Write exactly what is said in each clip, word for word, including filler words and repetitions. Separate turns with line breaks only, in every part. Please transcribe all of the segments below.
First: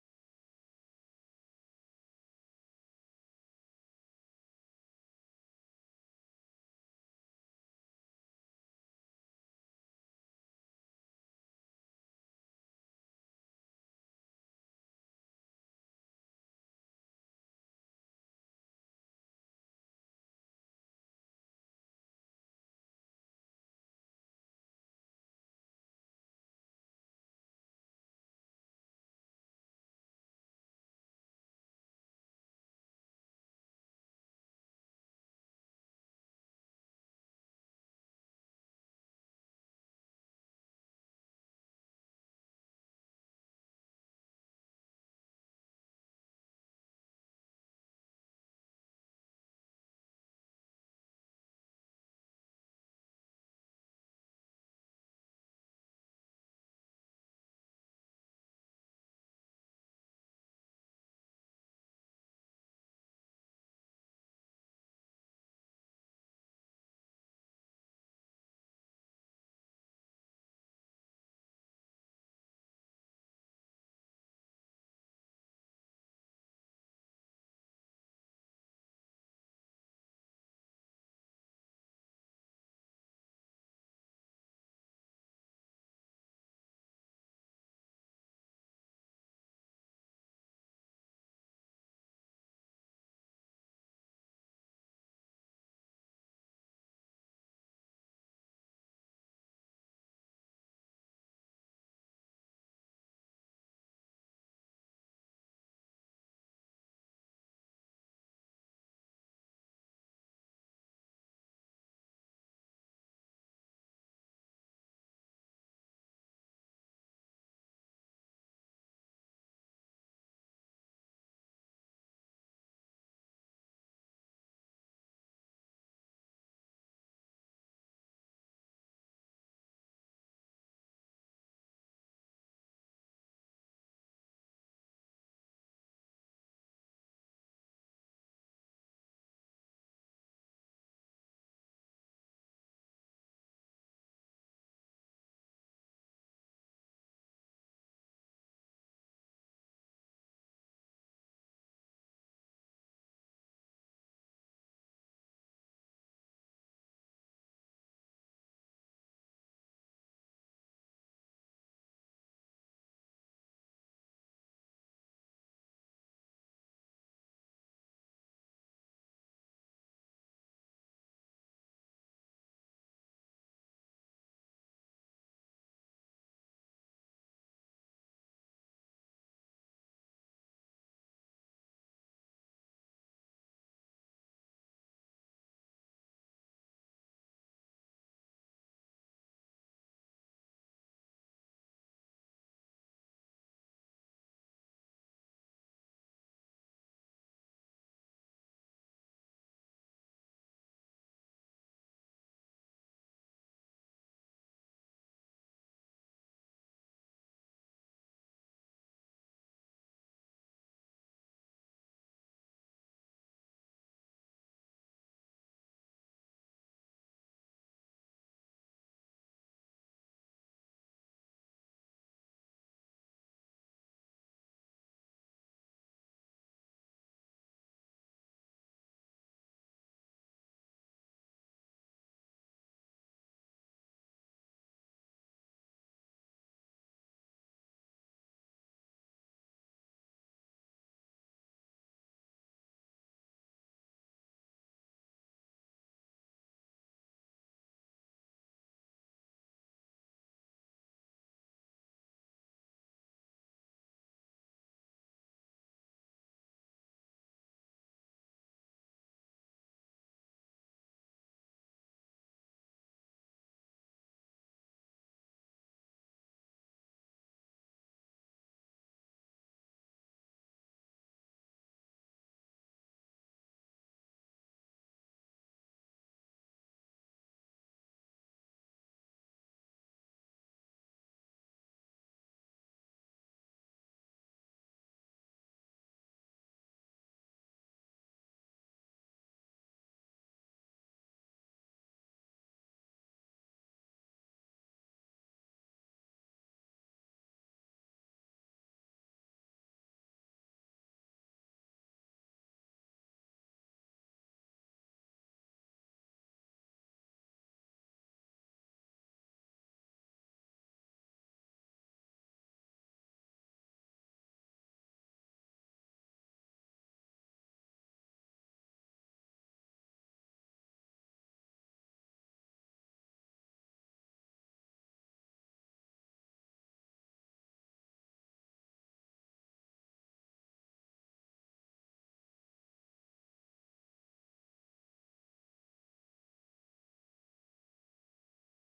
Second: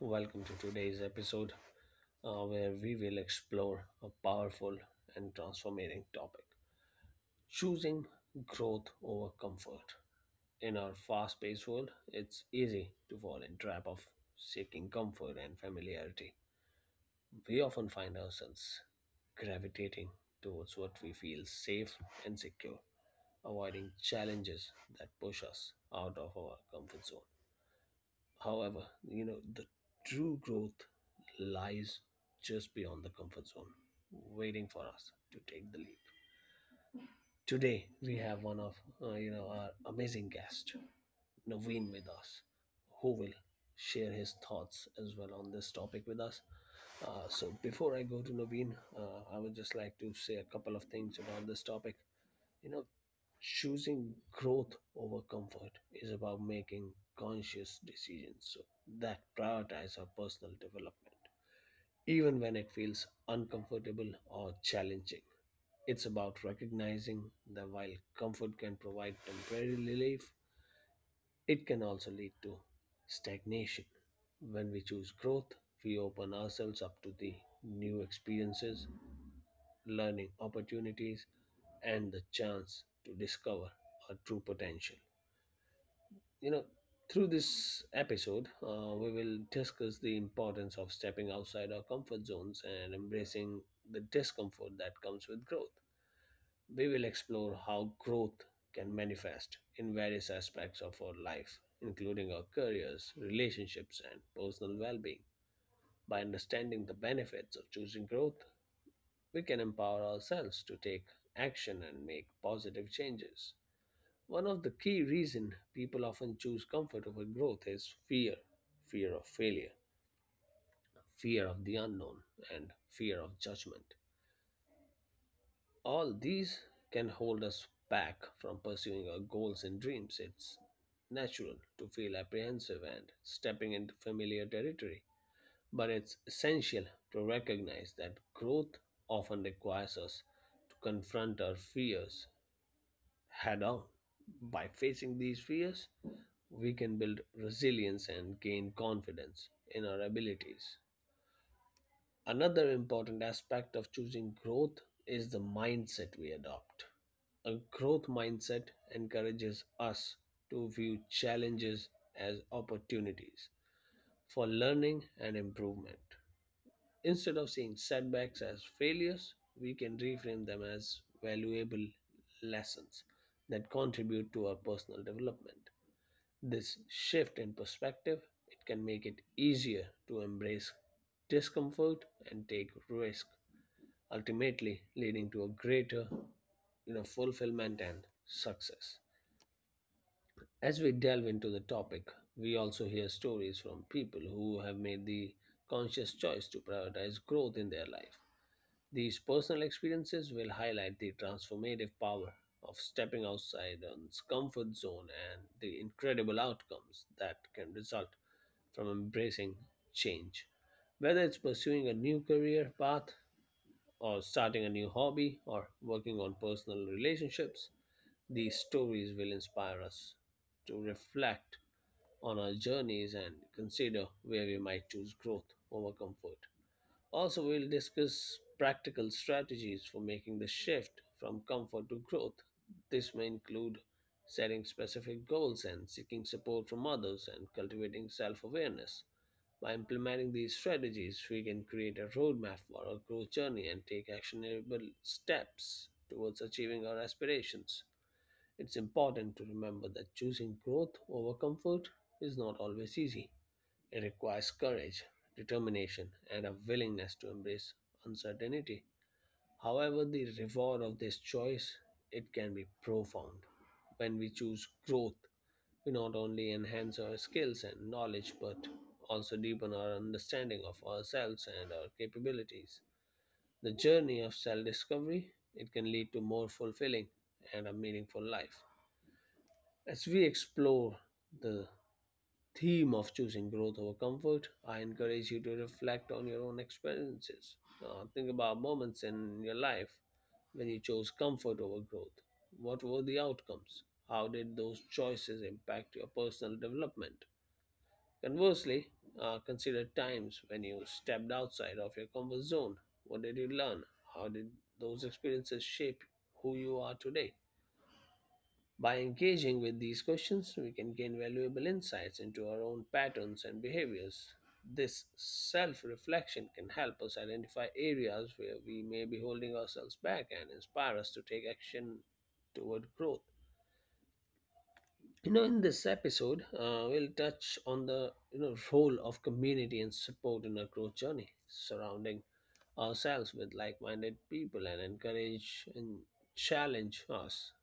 welcome to today's episode uh, where we will explore a powerful and transforming topic, choosing growth over comfort. In our fast paced world, it's easy to fall in trap of seeking comfort and familiarity. We often find ourselves gravitating towards what we feel safe and secure, avoiding challenges that push us out of our comfort zone. However, you know, the true growth lies just beyond the comfort zone, waiting for us to take the leap. Today, we have one of, uh, you know, our amazing guest, Naveen with us, who will share his thoughts as well on this topic with us. Uh, so before I go to Naveen, uh, I would just like to say a couple of things about this topic. You know, Choosing growth over comfort is about making conscious decisions so that prioritize our personal development. Even when it feels uncomfortable or challenging, it's about recognizing that while comfort can provide temporary relief, it can also lead to stagnation. When we choose growth, we open ourselves up to the new experiences, learning opportunities, and the chance to discover our true potential. You know, Through this episode, uh, we will discuss the importance of stepping outside our comfort zones and embracing the discomfort that comes with growth. We will explore how growth can manifest in various aspects of our life, including our careers, relationships, and personal well being. By understanding the benefits of choosing growth, we can empower ourselves to take action and make positive changes. One of the key reasons people often choose comfort over growth is fear, fear of failure, fear of the unknown, and fear of judgment. All these can hold us back from pursuing our goals and dreams. It's natural to feel apprehensive and stepping into familiar territory, but it's essential to recognize that growth often requires us to confront our fears head on. By facing these fears, we can build resilience and gain confidence in our abilities. Another important aspect of choosing growth is the mindset we adopt. A growth mindset encourages us to view challenges as opportunities for learning and improvement. Instead of seeing setbacks as failures, we can reframe them as valuable lessons that contribute to our personal development. This shift in perspective, it can make it easier to embrace discomfort and take risk, ultimately leading to a greater, you know, fulfillment and success. As we delve into the topic, we also hear stories from people who have made the conscious choice to prioritize growth in their life. These personal experiences will highlight the transformative power of stepping outside one's comfort zone and the incredible outcomes that can result from embracing change. Whether it's pursuing a new career path, or starting a new hobby, or working on personal relationships, these stories will inspire us to reflect on our journeys and consider where we might choose growth over comfort. Also, we'll discuss practical strategies for making the shift from comfort to growth. This may include setting specific goals and seeking support from others and cultivating self awareness. By implementing these strategies, we can create a roadmap for our growth journey and take actionable steps towards achieving our aspirations. It's important to remember that choosing growth over comfort is not always easy. It requires courage, determination, and a willingness to embrace uncertainty. However, the reward of this choice it can be profound. When we choose growth, we not only enhance our skills and knowledge but also deepen our understanding of ourselves and our capabilities. The journey of self-discovery it can lead to more fulfilling and a meaningful life. As we explore the theme of choosing growth over comfort, I encourage you to reflect on your own experiences. Uh, think about moments in your life when you chose comfort over growth. What were the outcomes? How did those choices impact your personal development? Conversely, uh, consider times when you stepped outside of your comfort zone. What did you learn? How did those experiences shape who you are today? By engaging with these questions, we can gain valuable insights into our own patterns and behaviors. This self reflection can help us identify areas where we may be holding ourselves back and inspire us to take action toward growth. You know, in this episode, uh, we'll touch on the you know role of community and support in our growth journey, surrounding ourselves with like-minded people and encourage and challenge us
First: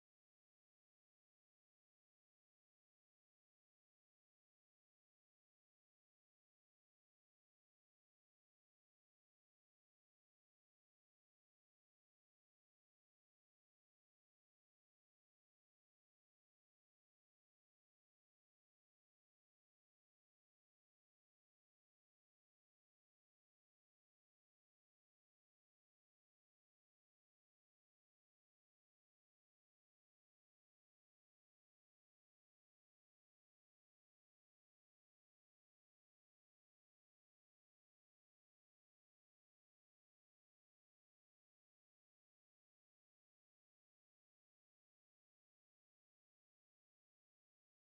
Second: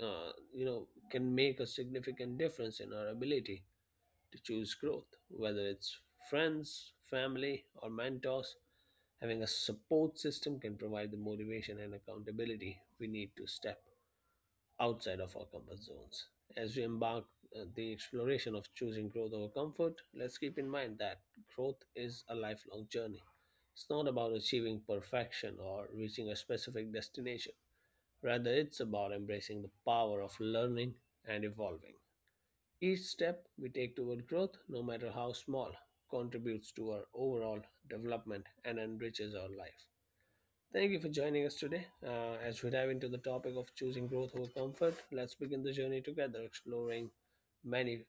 uh, you know can make a significant difference in our ability to choose growth, whether it's friends family or mentors, having a support system can provide the motivation and accountability we need to step outside of our comfort zones. As we embark uh, the exploration of choosing growth over comfort, let's keep in mind that growth is a lifelong journey. It's not about achieving perfection or reaching a specific destination. Rather, it's about embracing the power of learning and evolving. Each step we take toward growth, no matter how small, contributes to our overall development and enriches our life. Thank you for joining us today. Uh, as we dive into the topic of choosing growth over comfort, let's begin the journey together, exploring many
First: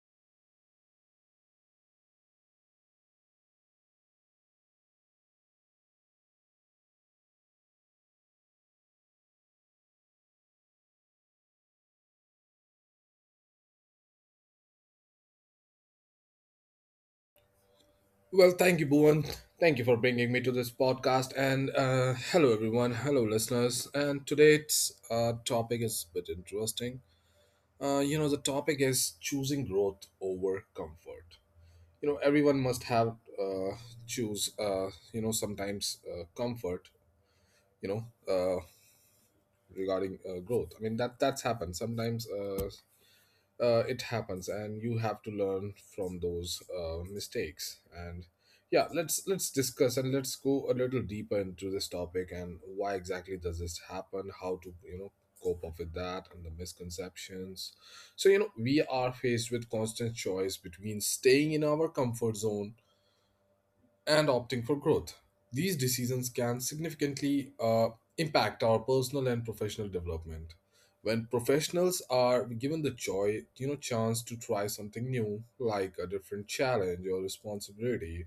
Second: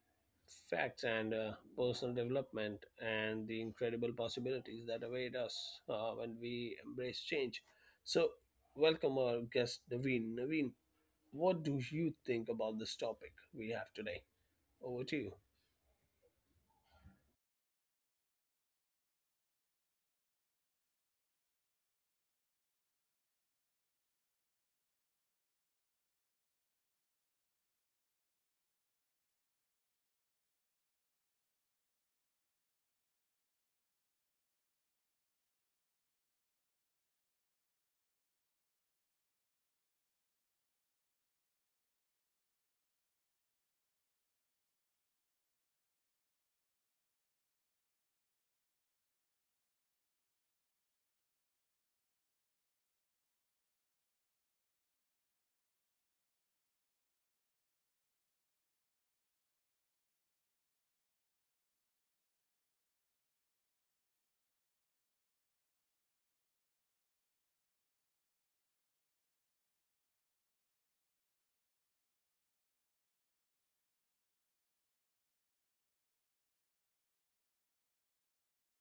facts and uh, personal development and the incredible possibilities that await us uh, when we embrace change. So, welcome our guest, Naveen. Naveen, what do you think about this topic we have today? Over to you.
Well, thank you, Bhuvan. Thank you for bringing me to this podcast. And uh, Hello, everyone. Hello, listeners. And today's uh, topic is a bit interesting. Uh, you know, the topic is choosing growth over comfort. You know, everyone must have uh, choose. Uh, you know, sometimes uh, comfort. You know, uh, regarding uh, growth. I mean, that that's happened sometimes. Uh, uh, it happens and you have to learn from those uh, mistakes and yeah, let's let's discuss, and let's go a little deeper into this topic and why exactly does this happen, how to, you know, cope up with that, and the misconceptions. So you know, we are faced with constant choice between staying in our comfort zone and opting for growth. These decisions can significantly uh, impact our personal and professional development. When professionals are given the choice, you know, chance to try something new, like a different challenge or responsibility,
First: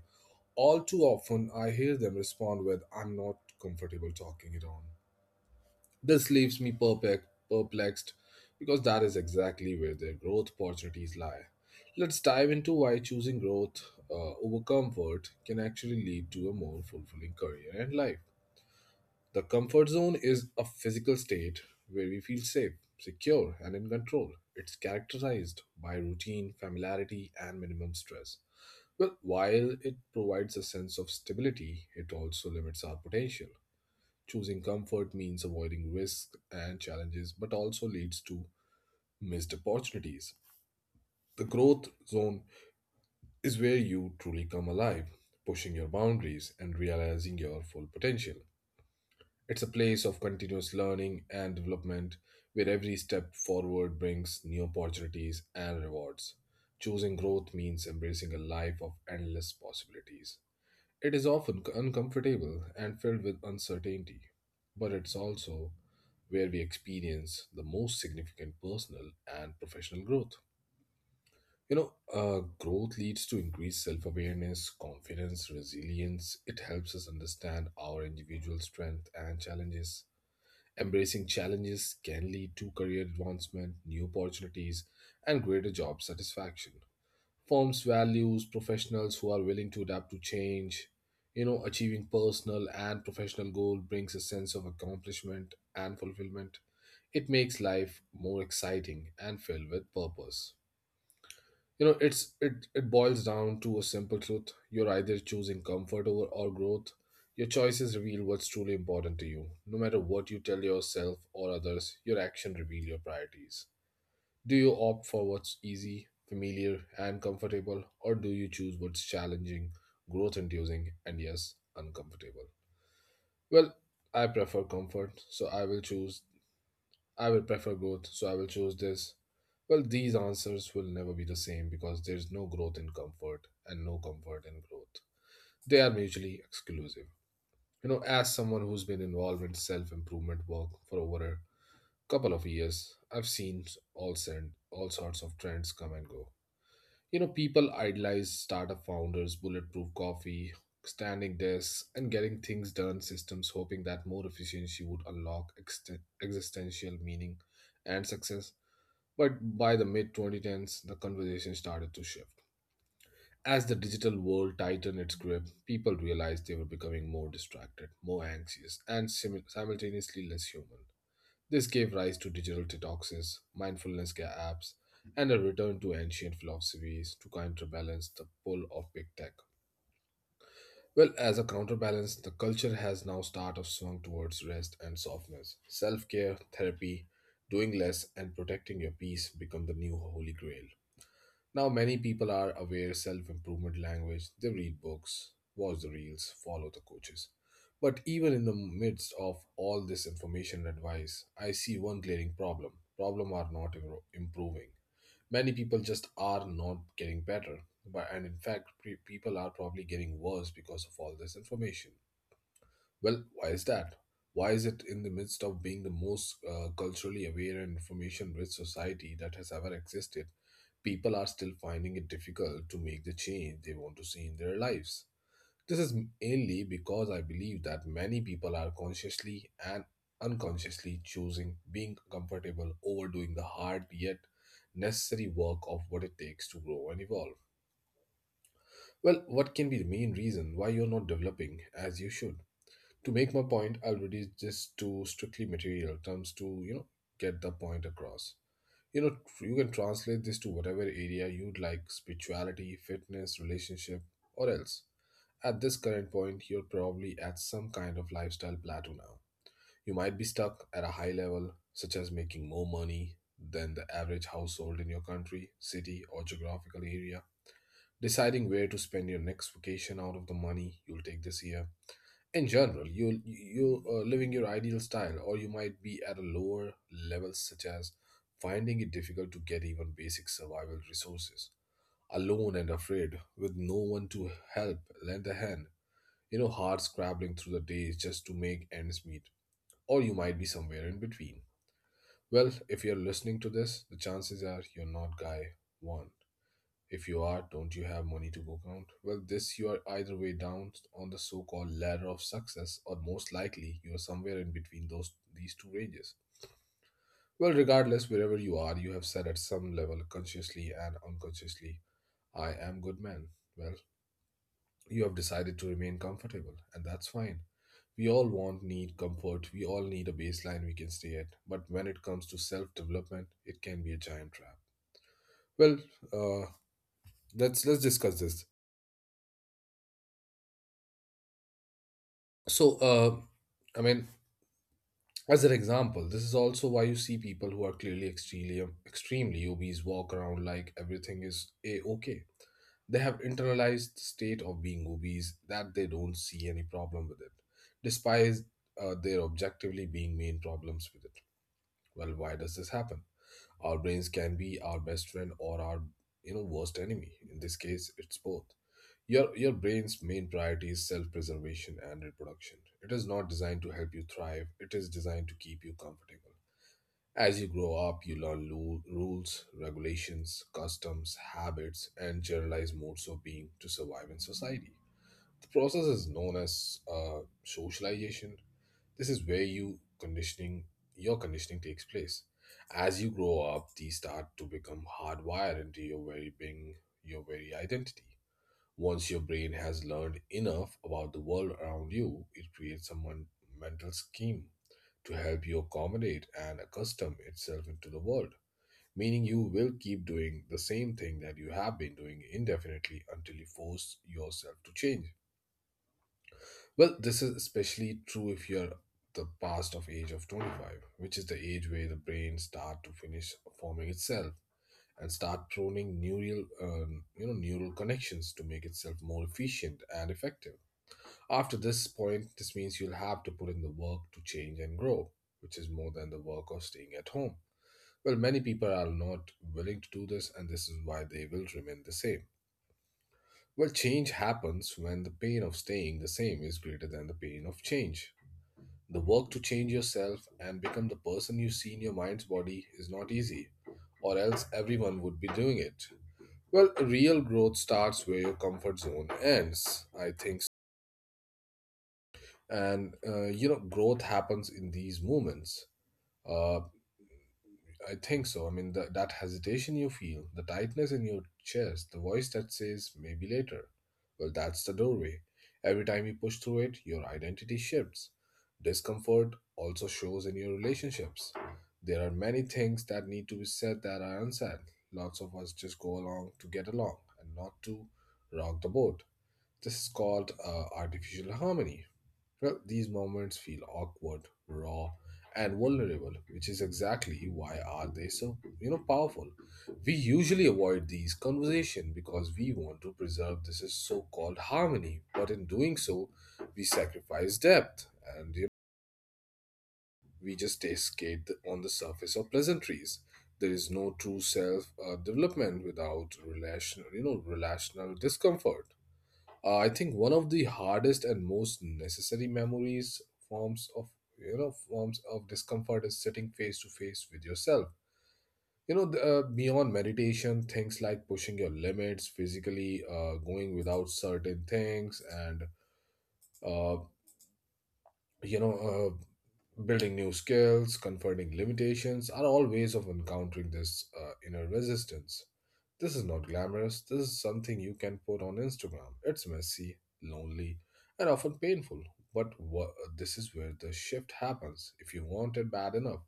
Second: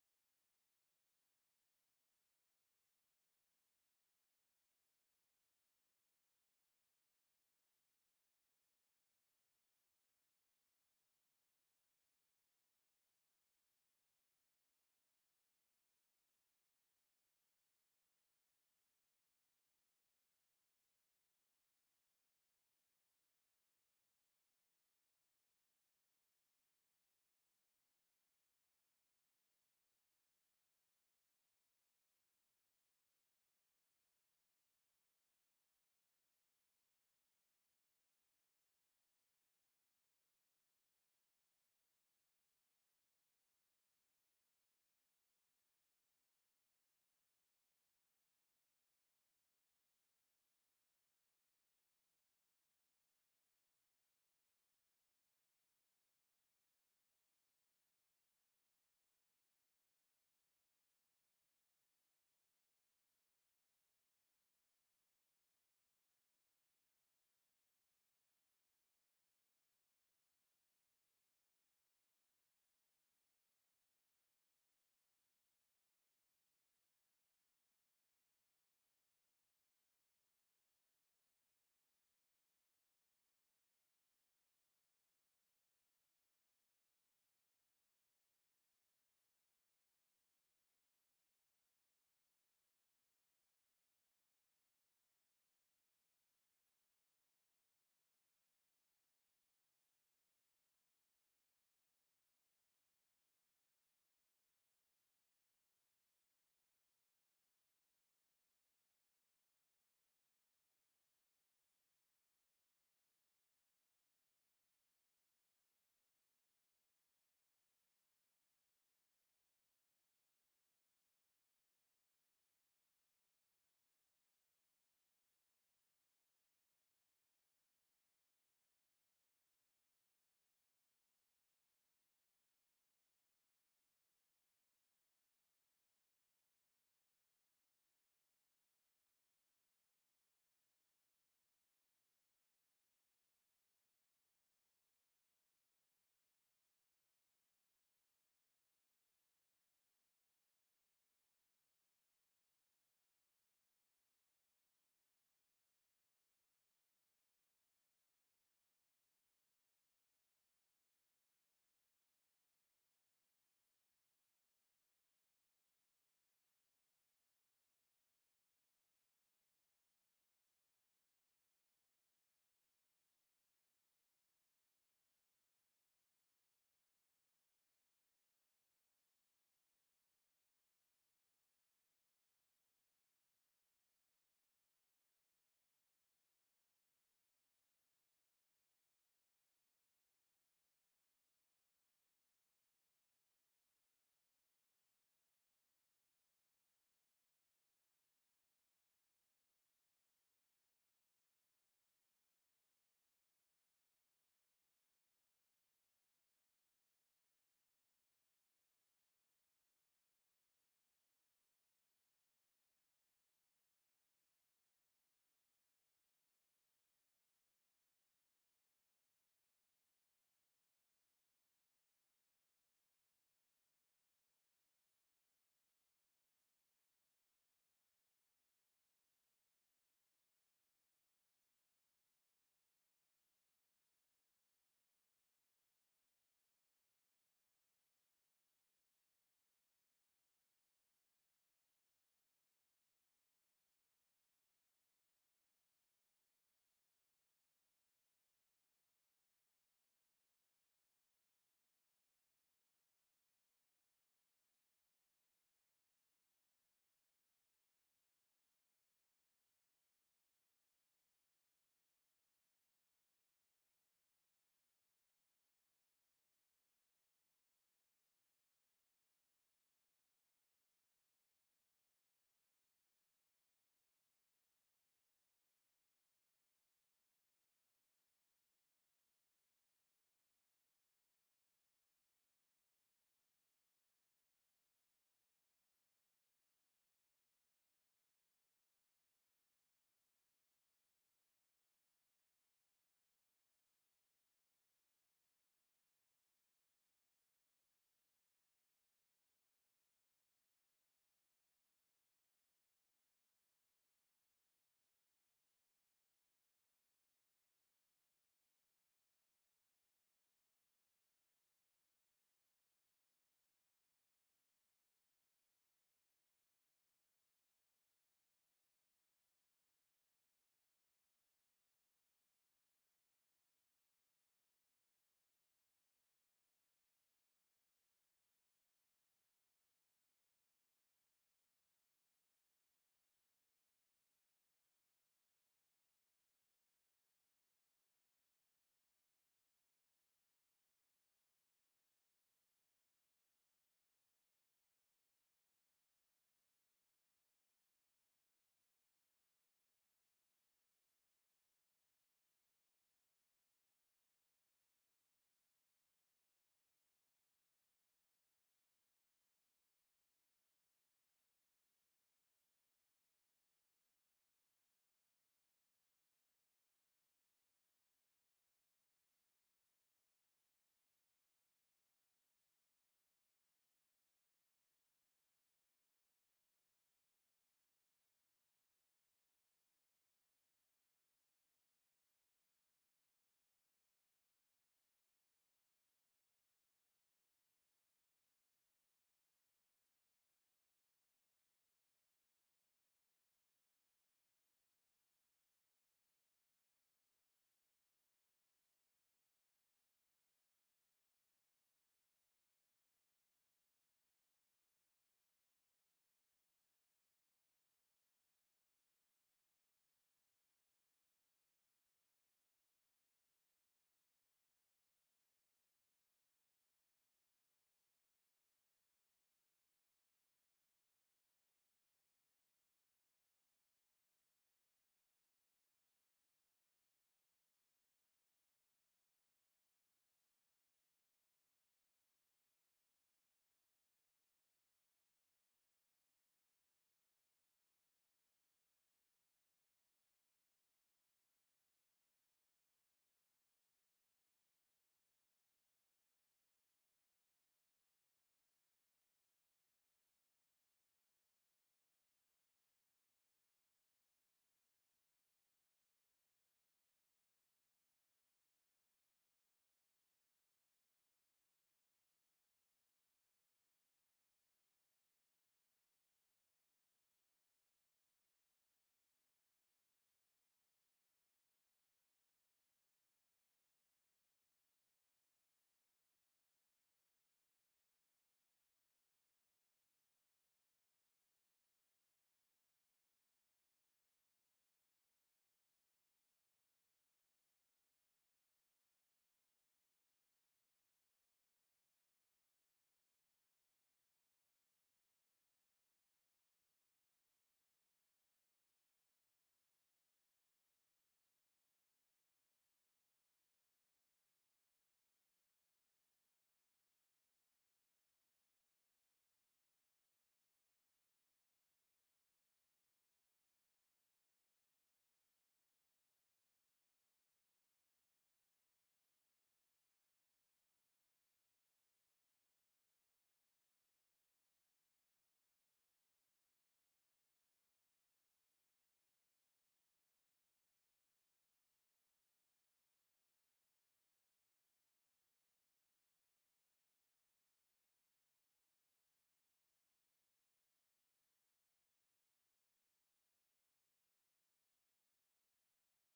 all too often I hear them respond with, I'm not comfortable talking it on. This leaves me perplex- perplexed because that is exactly where their growth opportunities lie. Let's dive into why choosing growth uh, over comfort can actually lead to a more fulfilling career and life. The comfort zone is a physical state where we feel safe, secure, and in control. It's characterized by routine, familiarity, and minimum stress. Well, while it provides a sense of stability, it also limits our potential. Choosing comfort means avoiding risks and challenges, but also leads to missed opportunities. The growth zone is where you truly come alive, pushing your boundaries and realizing your full potential. It's a place of continuous learning and development, where every step forward brings new opportunities and rewards. Choosing growth means embracing a life of endless possibilities. It is often uncomfortable and filled with uncertainty, but it's also where we experience the most significant personal and professional growth. You know, uh, growth leads to increased self awareness, confidence, resilience. It helps us understand our individual strength and challenges. Embracing challenges can lead to career advancement, new opportunities, and greater job satisfaction. Firms values professionals who are willing to adapt to change. You know, achieving personal and professional goal brings a sense of accomplishment and fulfillment. It makes life more exciting and filled with purpose. You know, it's it, it boils down to a simple truth. You're either choosing comfort over or growth. Your choices reveal what's truly important to you. No matter what you tell yourself or others, your action reveal your priorities. Do you opt for what's easy, familiar, and comfortable, or do you choose what's challenging, growth inducing, and yes, uncomfortable? Well, I prefer comfort, so I will choose, I will prefer growth, so I will choose this. Well, these answers will never be the same because there's no growth in comfort and no comfort in growth. They are mutually exclusive. You know, as someone who's been involved in self improvement work for over a couple of years, I've seen all, sen- all sorts of trends come and go. You know, people idolize startup founders, bulletproof coffee, standing desks, and getting things done systems, hoping that more efficiency would unlock exten- existential meaning and success. But by the mid twenty tens, the conversation started to shift. As the digital world tightened its grip, people realized they were becoming more distracted, more anxious, and simu- simultaneously less human. This gave rise to digital detoxes, mindfulness care apps, and a return to ancient philosophies to counterbalance the pull of big tech. Well, as a counterbalance, the culture has now started of swung towards rest and softness. Self-care, therapy, doing less, and protecting your peace become the new holy grail. Now, many people are aware self improvement language. They read books, watch the reels, follow the coaches. But even in the midst of all this information and advice, I see one glaring problem. Problem are not im- improving. Many people just are not getting better. But, and in fact, pre- people are probably getting worse because of all this information. Well, why is that? Why is it in the midst of being the most uh, culturally aware and information rich society that has ever existed? People are still finding it difficult to make the change they want to see in their lives. This is mainly because I believe that many people are consciously and unconsciously choosing being comfortable over doing the hard yet necessary work of what it takes to grow and evolve. Well, what can be the main reason why you're not developing as you should? To make my point, I'll reduce this to strictly material terms to, you know, get the point across. You know, you can translate this to whatever area you'd like, spirituality, fitness, relationship, or else. At this current point, you're probably at some kind of lifestyle plateau. Now, you might be stuck at a high level, such as making more money than the average household in your country, city, or geographical area, deciding where to spend your next vacation out of the money you'll take this year. In general, you you uh, living your ideal style, or you might be at a lower level, such as finding it difficult to get even basic survival resources, alone and afraid with no one to help, lend a hand, you know, hard scrabbling through the days just to make ends meet, or you might be somewhere in between. Well, if you're listening to this, the chances are you're not guy one. If you are, don't you have money to go count? Well, this you are either way down on the so-called ladder of success, or most likely you are somewhere in between those these two ranges. Well, regardless, wherever you are, you have said at some level, consciously and unconsciously, I am good man. Well, you have decided to remain comfortable, and that's fine. We all want need comfort, we all need a baseline we can stay at, but when it comes to self-development, it can be a giant trap. Well, uh, let's let's discuss this. So, uh, I mean, as an example, this is also why you see people who are clearly extremely, um, extremely obese walk around like everything is a okay. They have internalized the state of being obese that they don't see any problem with it, despite uh, their objectively being main problems with it. Well, why does this happen? Our brains can be our best friend or our, you know, worst enemy. In this case, it's both. Your, your brain's main priority is self preservation and reproduction. It is not designed to help you thrive, it is designed to keep you comfortable. As you grow up, you learn lu- rules, regulations, customs, habits, and generalized modes of being to survive in society. The process is known as uh, socialization. This is where you conditioning your conditioning takes place. As you grow up, these start to become hardwired into your very being, your very identity. Once your brain has learned enough about the world around you, it creates a mon- mental scheme to help you accommodate and accustom itself into the world, meaning you will keep doing the same thing that you have been doing indefinitely until you force yourself to change. Well, this is especially true if you're the past of age of twenty-five, which is the age where the brain start to finish forming itself and start pruning neural, um, you know, neural connections to make itself more efficient and effective. After this point, this means you'll have to put in the work to change and grow, which is more than the work of staying at home. Well, many people are not willing to do this, and this is why they will remain the same. Well, change happens when the pain of staying the same is greater than the pain of change. The work to change yourself and become the person you see in your mind's body is not easy, or else everyone would be doing it. Well, real growth starts where your comfort zone ends. I think, and uh, you know, growth happens in these moments. Uh, I think so I mean the, That hesitation you feel, the tightness in your chest, the voice that says maybe later, well that's the doorway. Every time you push through it, your identity shifts. Discomfort also shows in your relationships. There are many things that need to be said that are unsaid. Lots of us just go along to get along and not to rock the boat. This is called uh, artificial harmony. Well, these moments feel awkward, raw, and vulnerable, which is exactly why are they so, you know, powerful. We usually avoid these conversations because we want to preserve this is so-called harmony, but in doing so, we sacrifice depth, and, you know, we just stay skate on the surface of pleasantries. There is no true self uh, development without relational, you know, relational discomfort. Uh, I think one of the hardest and most necessary memories forms of you know forms of discomfort is sitting face to face with yourself. You know, the, uh, beyond meditation, things like pushing your limits physically, uh, going without certain things, and uh, you know uh, building new skills confronting limitations are all ways of encountering this uh, inner resistance. This is not glamorous, this is something you can put on Instagram. It's messy, lonely, and often painful, but wha- this is where the shift happens if you want it bad enough.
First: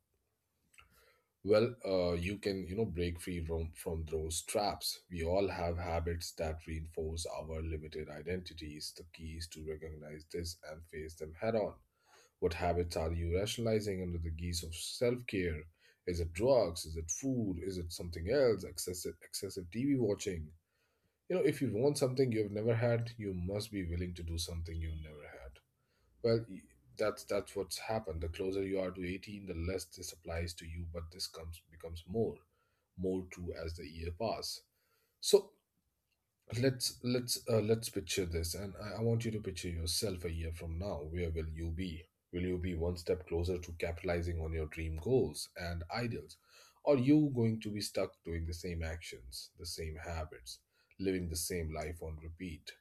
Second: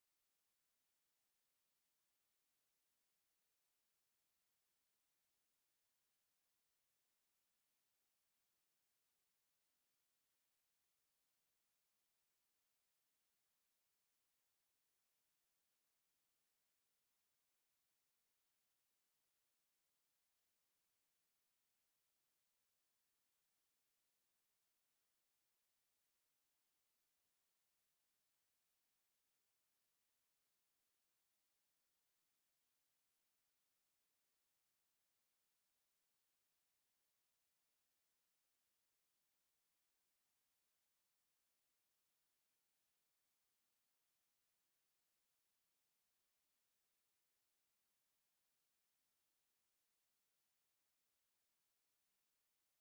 Well uh, you can you know break free from from those traps. We all have habits that reinforce our limited identities. The keys to recognize this and face them head on. What habits are you rationalizing under the guise of self care? Is it drugs? Is it food? Is it something else? Excessive, excessive T V watching? You know, if you want something you've never had, you must be willing to do something you've never had. Well, y- that's that's what's happened. The closer you are to eighteen, the less this applies to you, but this comes becomes more, more true as the year pass. So Let's let's uh, let's picture this, and I, I want you to picture yourself a year from now. Where will you be? Will you be one step closer to capitalizing on your dream goals and ideals, or you going to be stuck doing the same actions, the same habits, living the same life on repeat?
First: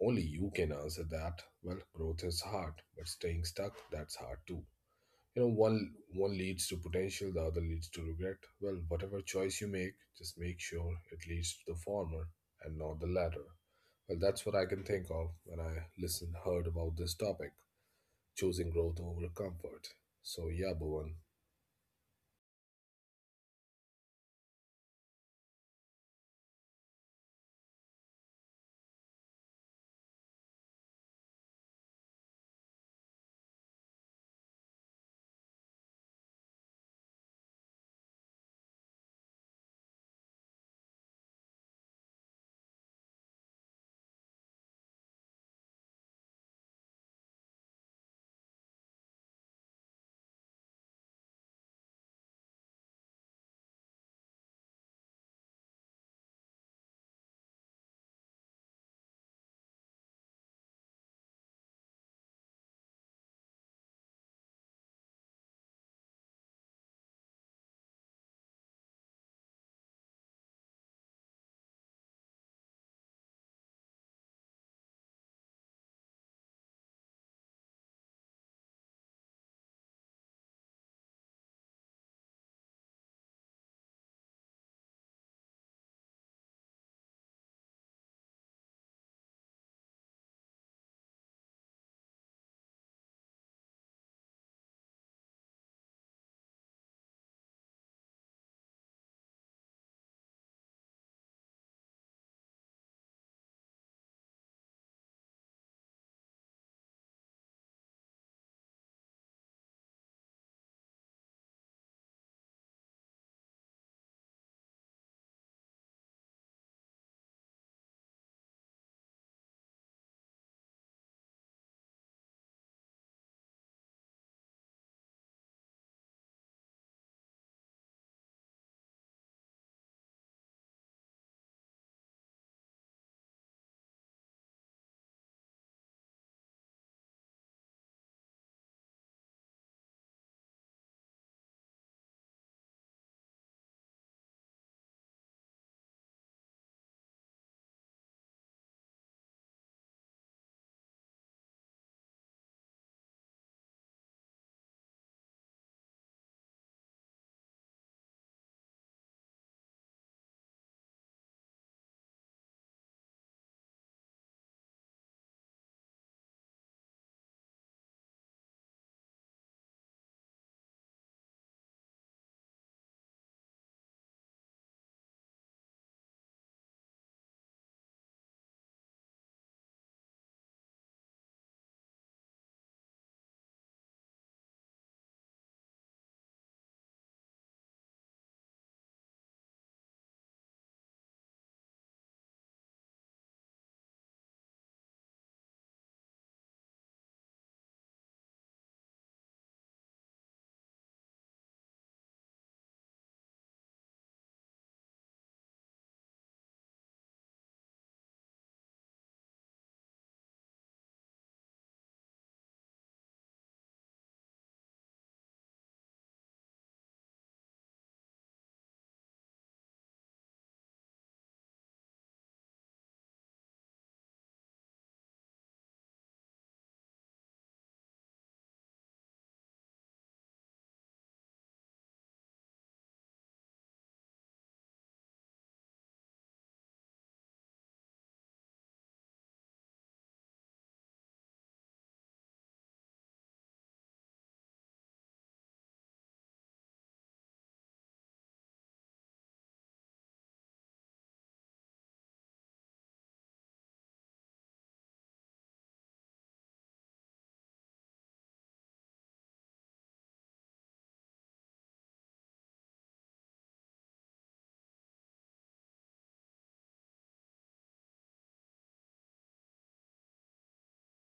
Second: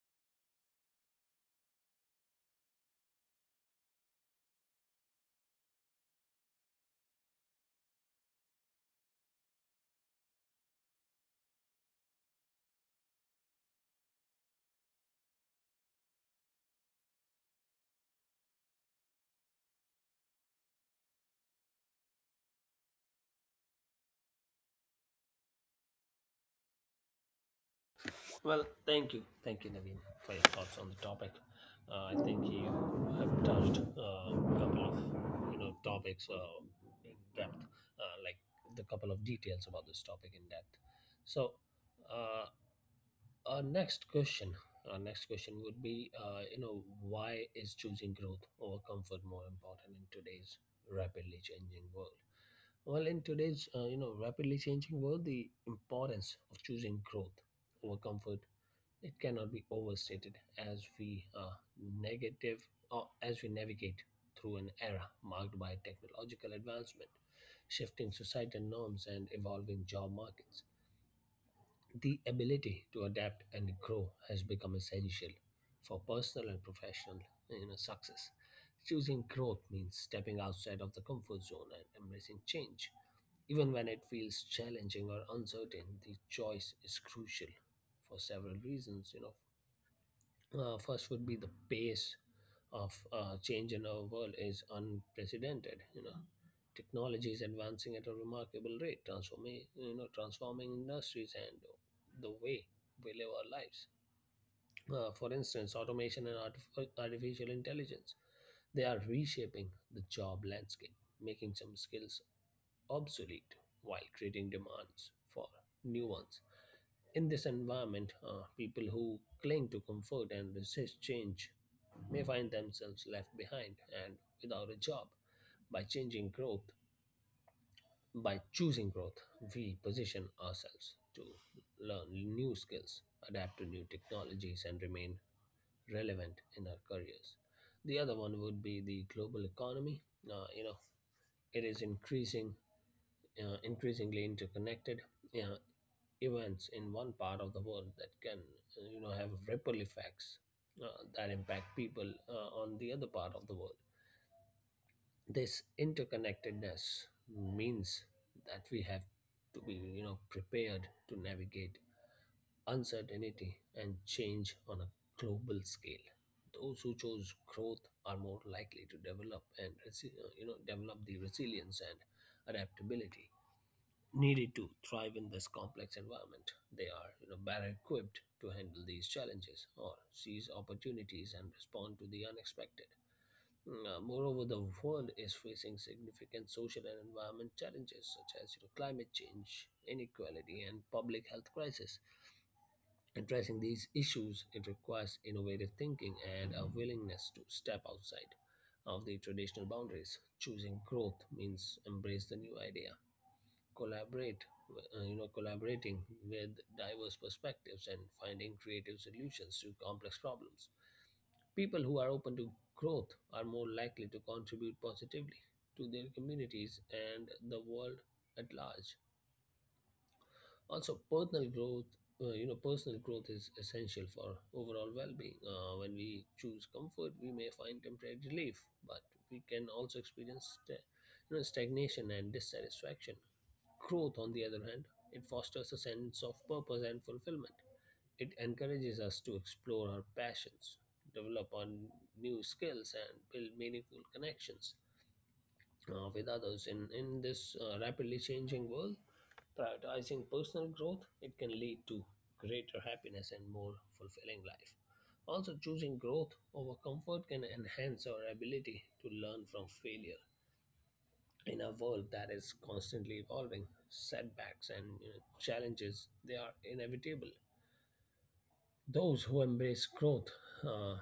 Only you can answer that. Well, growth is hard, but staying stuck, that's hard too. You know, one one leads to potential, the other leads to regret. Well, whatever choice you make, just make sure it leads to the former and not the latter. Well, that's what I can think of when I listened heard about this topic, choosing growth over comfort. So yeah, Bhuvan.
Well, thank you. Thank you, Naveen, for your thoughts on the topic. Uh, I think you have touched uh, a couple of you know topics uh, in depth, uh, like the couple of details about this topic in depth. So, uh, our next question, our next question would be, uh, you know, why is choosing growth over comfort more important in today's rapidly changing world? Well, in today's uh, you know rapidly changing world, the importance of choosing growth over comfort it cannot be overstated as we uh, negative or as we navigate through an era marked by technological advancement, shifting societal norms, and evolving job markets. The ability to adapt and grow has become essential for personal and professional you know, success. Choosing growth means stepping outside of the comfort zone and embracing change. Even when it feels challenging or uncertain, the choice is crucial for several reasons. You know, uh, first would be the pace of uh, change in our world is unprecedented. You know, technology is advancing at a remarkable rate, transforming you know transforming industries and the way we live our lives. Uh, for instance, automation and artif- artificial intelligence, they are reshaping the job landscape, making some skills obsolete while creating demands for new ones. In this environment, uh, people who cling to comfort and resist change may find themselves left behind and without a job. By changing growth, by choosing growth, we position ourselves to learn new skills, adapt to new technologies, and remain relevant in our careers. The other one would be the global economy. Uh, you know, it is increasing, uh, increasingly interconnected. Yeah, events in one part of the world that can uh, you know have ripple effects uh, that impact people uh, on the other part of the world. This interconnectedness means that we have to be you know prepared to navigate uncertainty and change on a global scale. Those who chose growth are more likely to develop and resi- uh, you know develop the resilience and adaptability needed to thrive in this complex environment. They are you know, better equipped to handle these challenges or seize opportunities and respond to the unexpected. Uh, moreover, the world is facing significant social and environment challenges such as you know, climate change, inequality, and public health crisis. Addressing these issues, it requires innovative thinking and a willingness to step outside of the traditional boundaries. Choosing growth means embrace the new idea, collaborate uh, you know collaborating with diverse perspectives and finding creative solutions to complex problems. People who are open to growth are more likely to contribute positively to their communities and the world at large. Also, personal growth uh, you know personal growth is essential for overall well-being. Uh, when we choose comfort we may find temporary relief, but we can also experience sta- you know, stagnation and dissatisfaction. Growth, on the other hand, it fosters a sense of purpose and fulfillment. It encourages us to explore our passions, develop on new skills, and build meaningful connections uh, with others. In, in this uh, rapidly changing world, prioritizing personal growth, it can lead to greater happiness and more fulfilling life. Also, choosing growth over comfort can enhance our ability to learn from failure. In a world that is constantly evolving, setbacks and you know, challenges they are inevitable. Those who embrace growth, uh,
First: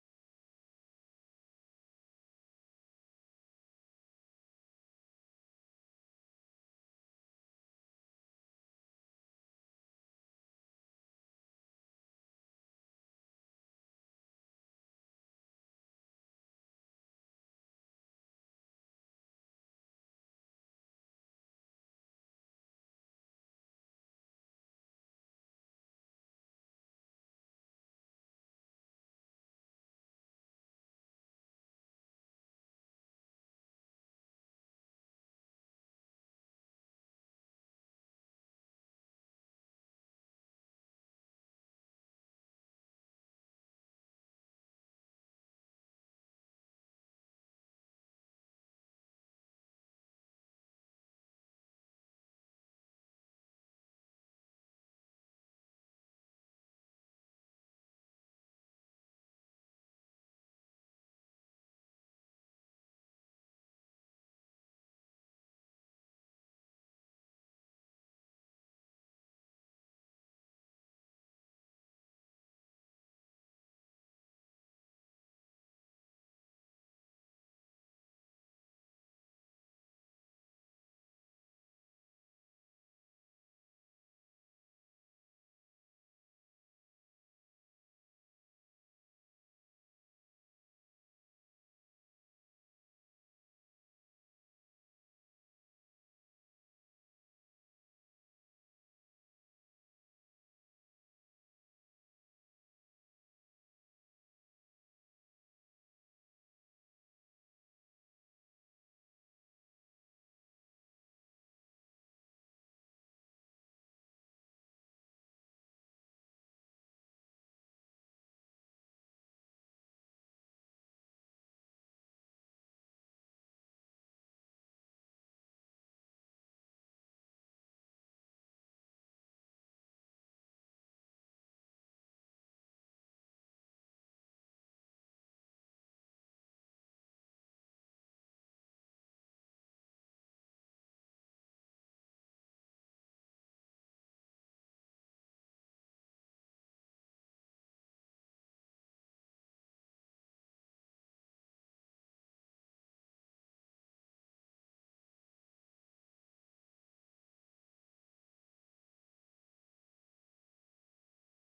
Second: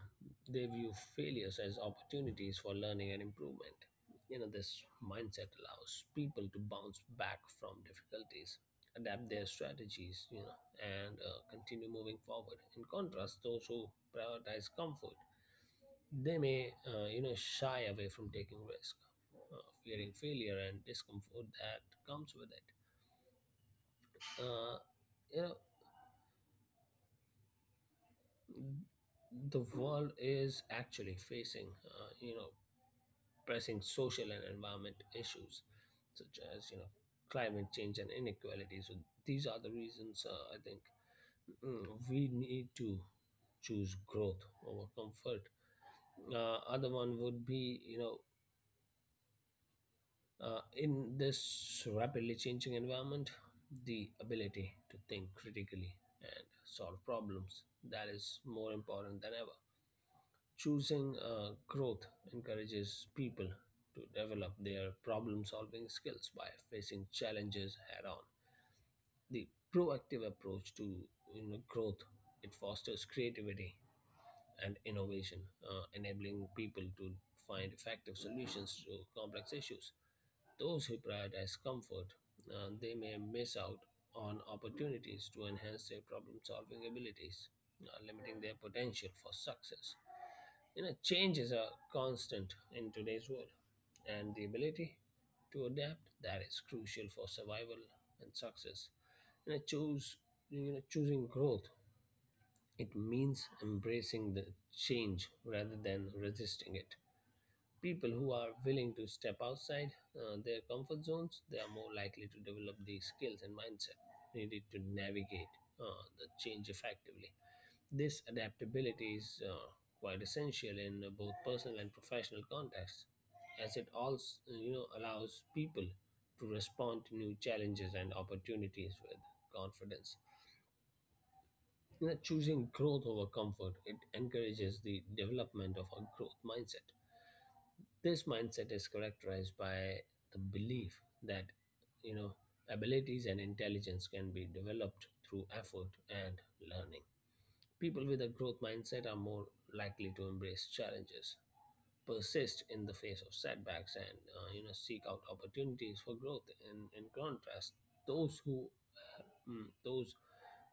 they view failures as opportunities for learning and improvement. You know, this mindset allows people to bounce back from difficulties, adapt their strategies, you know, and uh, continue moving forward. In contrast, those who prioritize comfort they may, uh, you know, shy away from taking risk, uh, fearing failure and discomfort that comes with it. Uh, you know, the world is actually facing, uh, you know, pressing social and environment issues such as, you know, climate change and inequality. So these are the reasons uh, I think mm, we need to choose growth over comfort. Uh, other one would be, you know, Uh, in this rapidly changing environment, the ability to think critically and solve problems, that is more important than ever. Choosing uh, growth encourages people to develop their problem-solving skills by facing challenges head-on. The proactive approach to, you know, growth, it fosters creativity and innovation, uh, enabling people to find effective solutions to complex issues. Those who prioritize comfort, uh, they may miss out on opportunities to enhance their problem-solving abilities, uh, limiting their potential for success. You know, change is a constant in today's world, and the ability to adapt, that is crucial for survival and success. You know, choose you know choosing growth, it means embracing the change rather than resisting it. People who are willing to step outside uh, their comfort zones, they are more likely to develop the skills and mindset needed to navigate uh, the change effectively. This adaptability is uh, quite essential in uh, both personal and professional contexts, as it also you know allows people to respond to new challenges and opportunities with confidence. You know, choosing growth over comfort, it encourages the development of a growth mindset. This mindset is characterized by the belief that, you know, abilities and intelligence can be developed through effort and learning. People with a growth mindset are more likely to embrace challenges, persist in the face of setbacks, and, uh, you know, seek out opportunities for growth. In, in contrast, those who mm, those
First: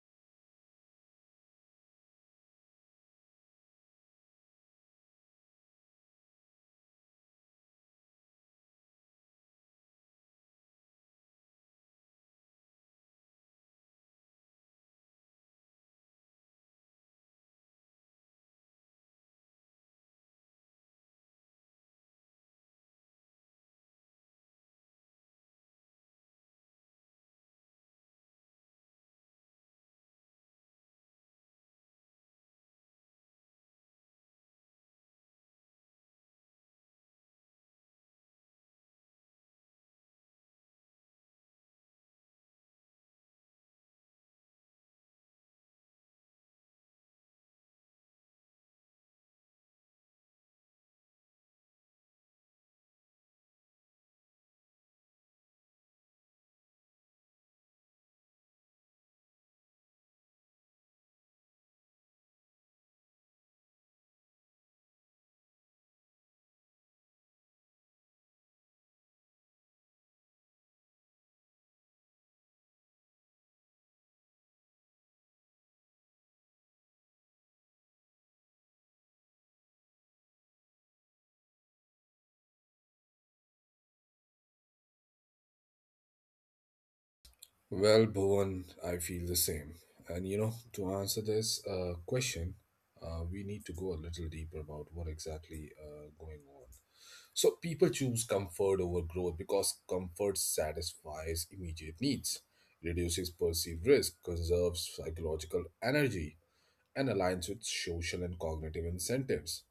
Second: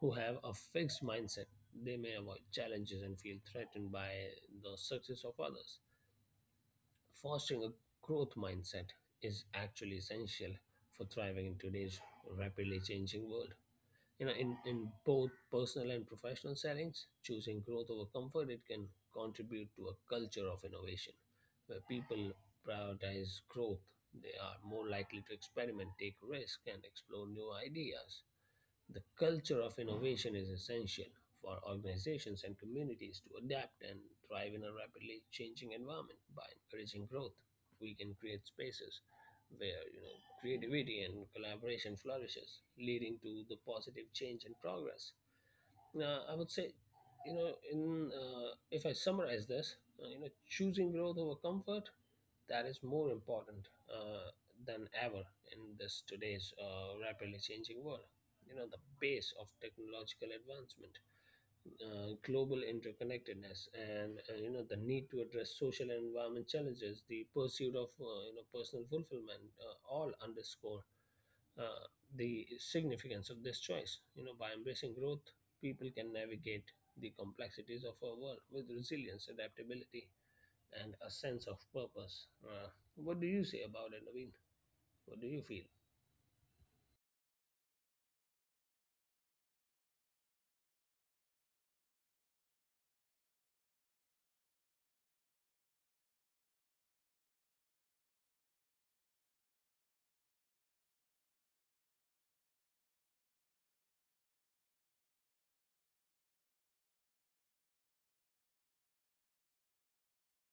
who have a fixed mindset they may avoid challenges and feel threatened by the success of others. Fostering a growth mindset is actually essential for thriving in today's rapidly changing world. You know, in, in both personal and professional settings, choosing growth over comfort, it can contribute to a culture of innovation. Where people prioritize growth, they are more likely to experiment, take risk, and explore new ideas. The culture of innovation is essential for organizations and communities to adapt and thrive in a rapidly changing environment. By encouraging growth, we can create spaces where you know creativity and collaboration flourishes, leading to the positive change and progress. Uh, I would say, you know, in uh, if I summarize this, uh, you know, choosing growth over comfort, that is more important uh, than ever in this today's uh, rapidly changing world. You know, the pace of technological advancement, uh, global interconnectedness, and uh, you know the need to address social and environment challenges, the pursuit of uh, you know personal fulfillment, uh, all underscore uh, the significance of this choice. You know, by embracing growth, people can navigate the complexities of our world with resilience, adaptability, and a sense of purpose. Uh, what do you say about it, Naveen? What do you feel?
Well, Bhuvan, I feel the same. And you know, to answer this uh, question, uh, we need to go a little deeper about what exactly uh, going on. So people choose comfort over growth because comfort satisfies immediate needs, reduces perceived risk, conserves psychological energy, and aligns with social and cognitive incentives.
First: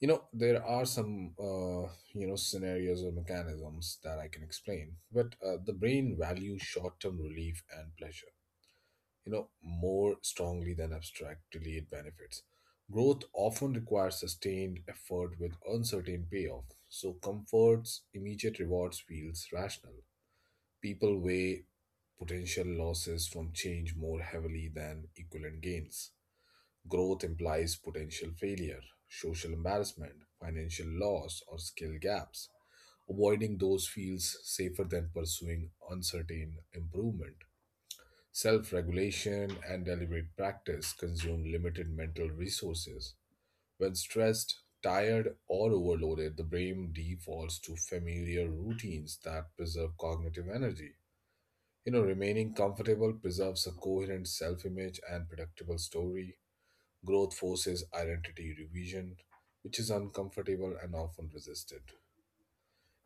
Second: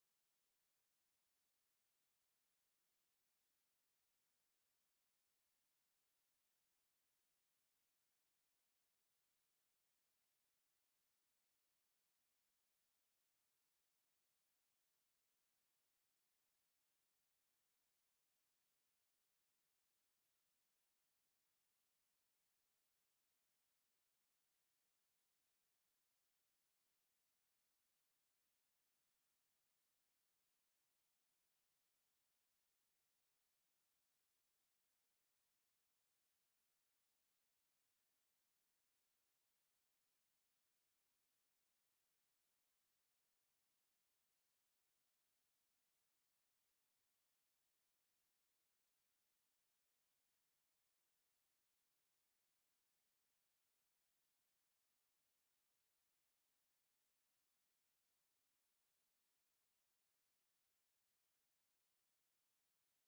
You know, there are some, uh, you know, scenarios or mechanisms that I can explain, but uh, the brain values short term relief and pleasure, you know, more strongly than abstract delayed benefits. Growth often requires sustained effort with uncertain payoff, so comfort's immediate rewards feels rational. People weigh potential losses from change more heavily than equivalent gains. Growth implies potential failure, social embarrassment, financial loss, or skill gaps. Avoiding those feels safer than pursuing uncertain improvement. Self regulation and deliberate practice consume limited mental resources. When stressed, tired, or overloaded, the brain defaults to familiar routines that preserve cognitive energy. You know, remaining comfortable preserves a coherent self image and predictable story. Growth forces identity revision, which is uncomfortable and often resisted.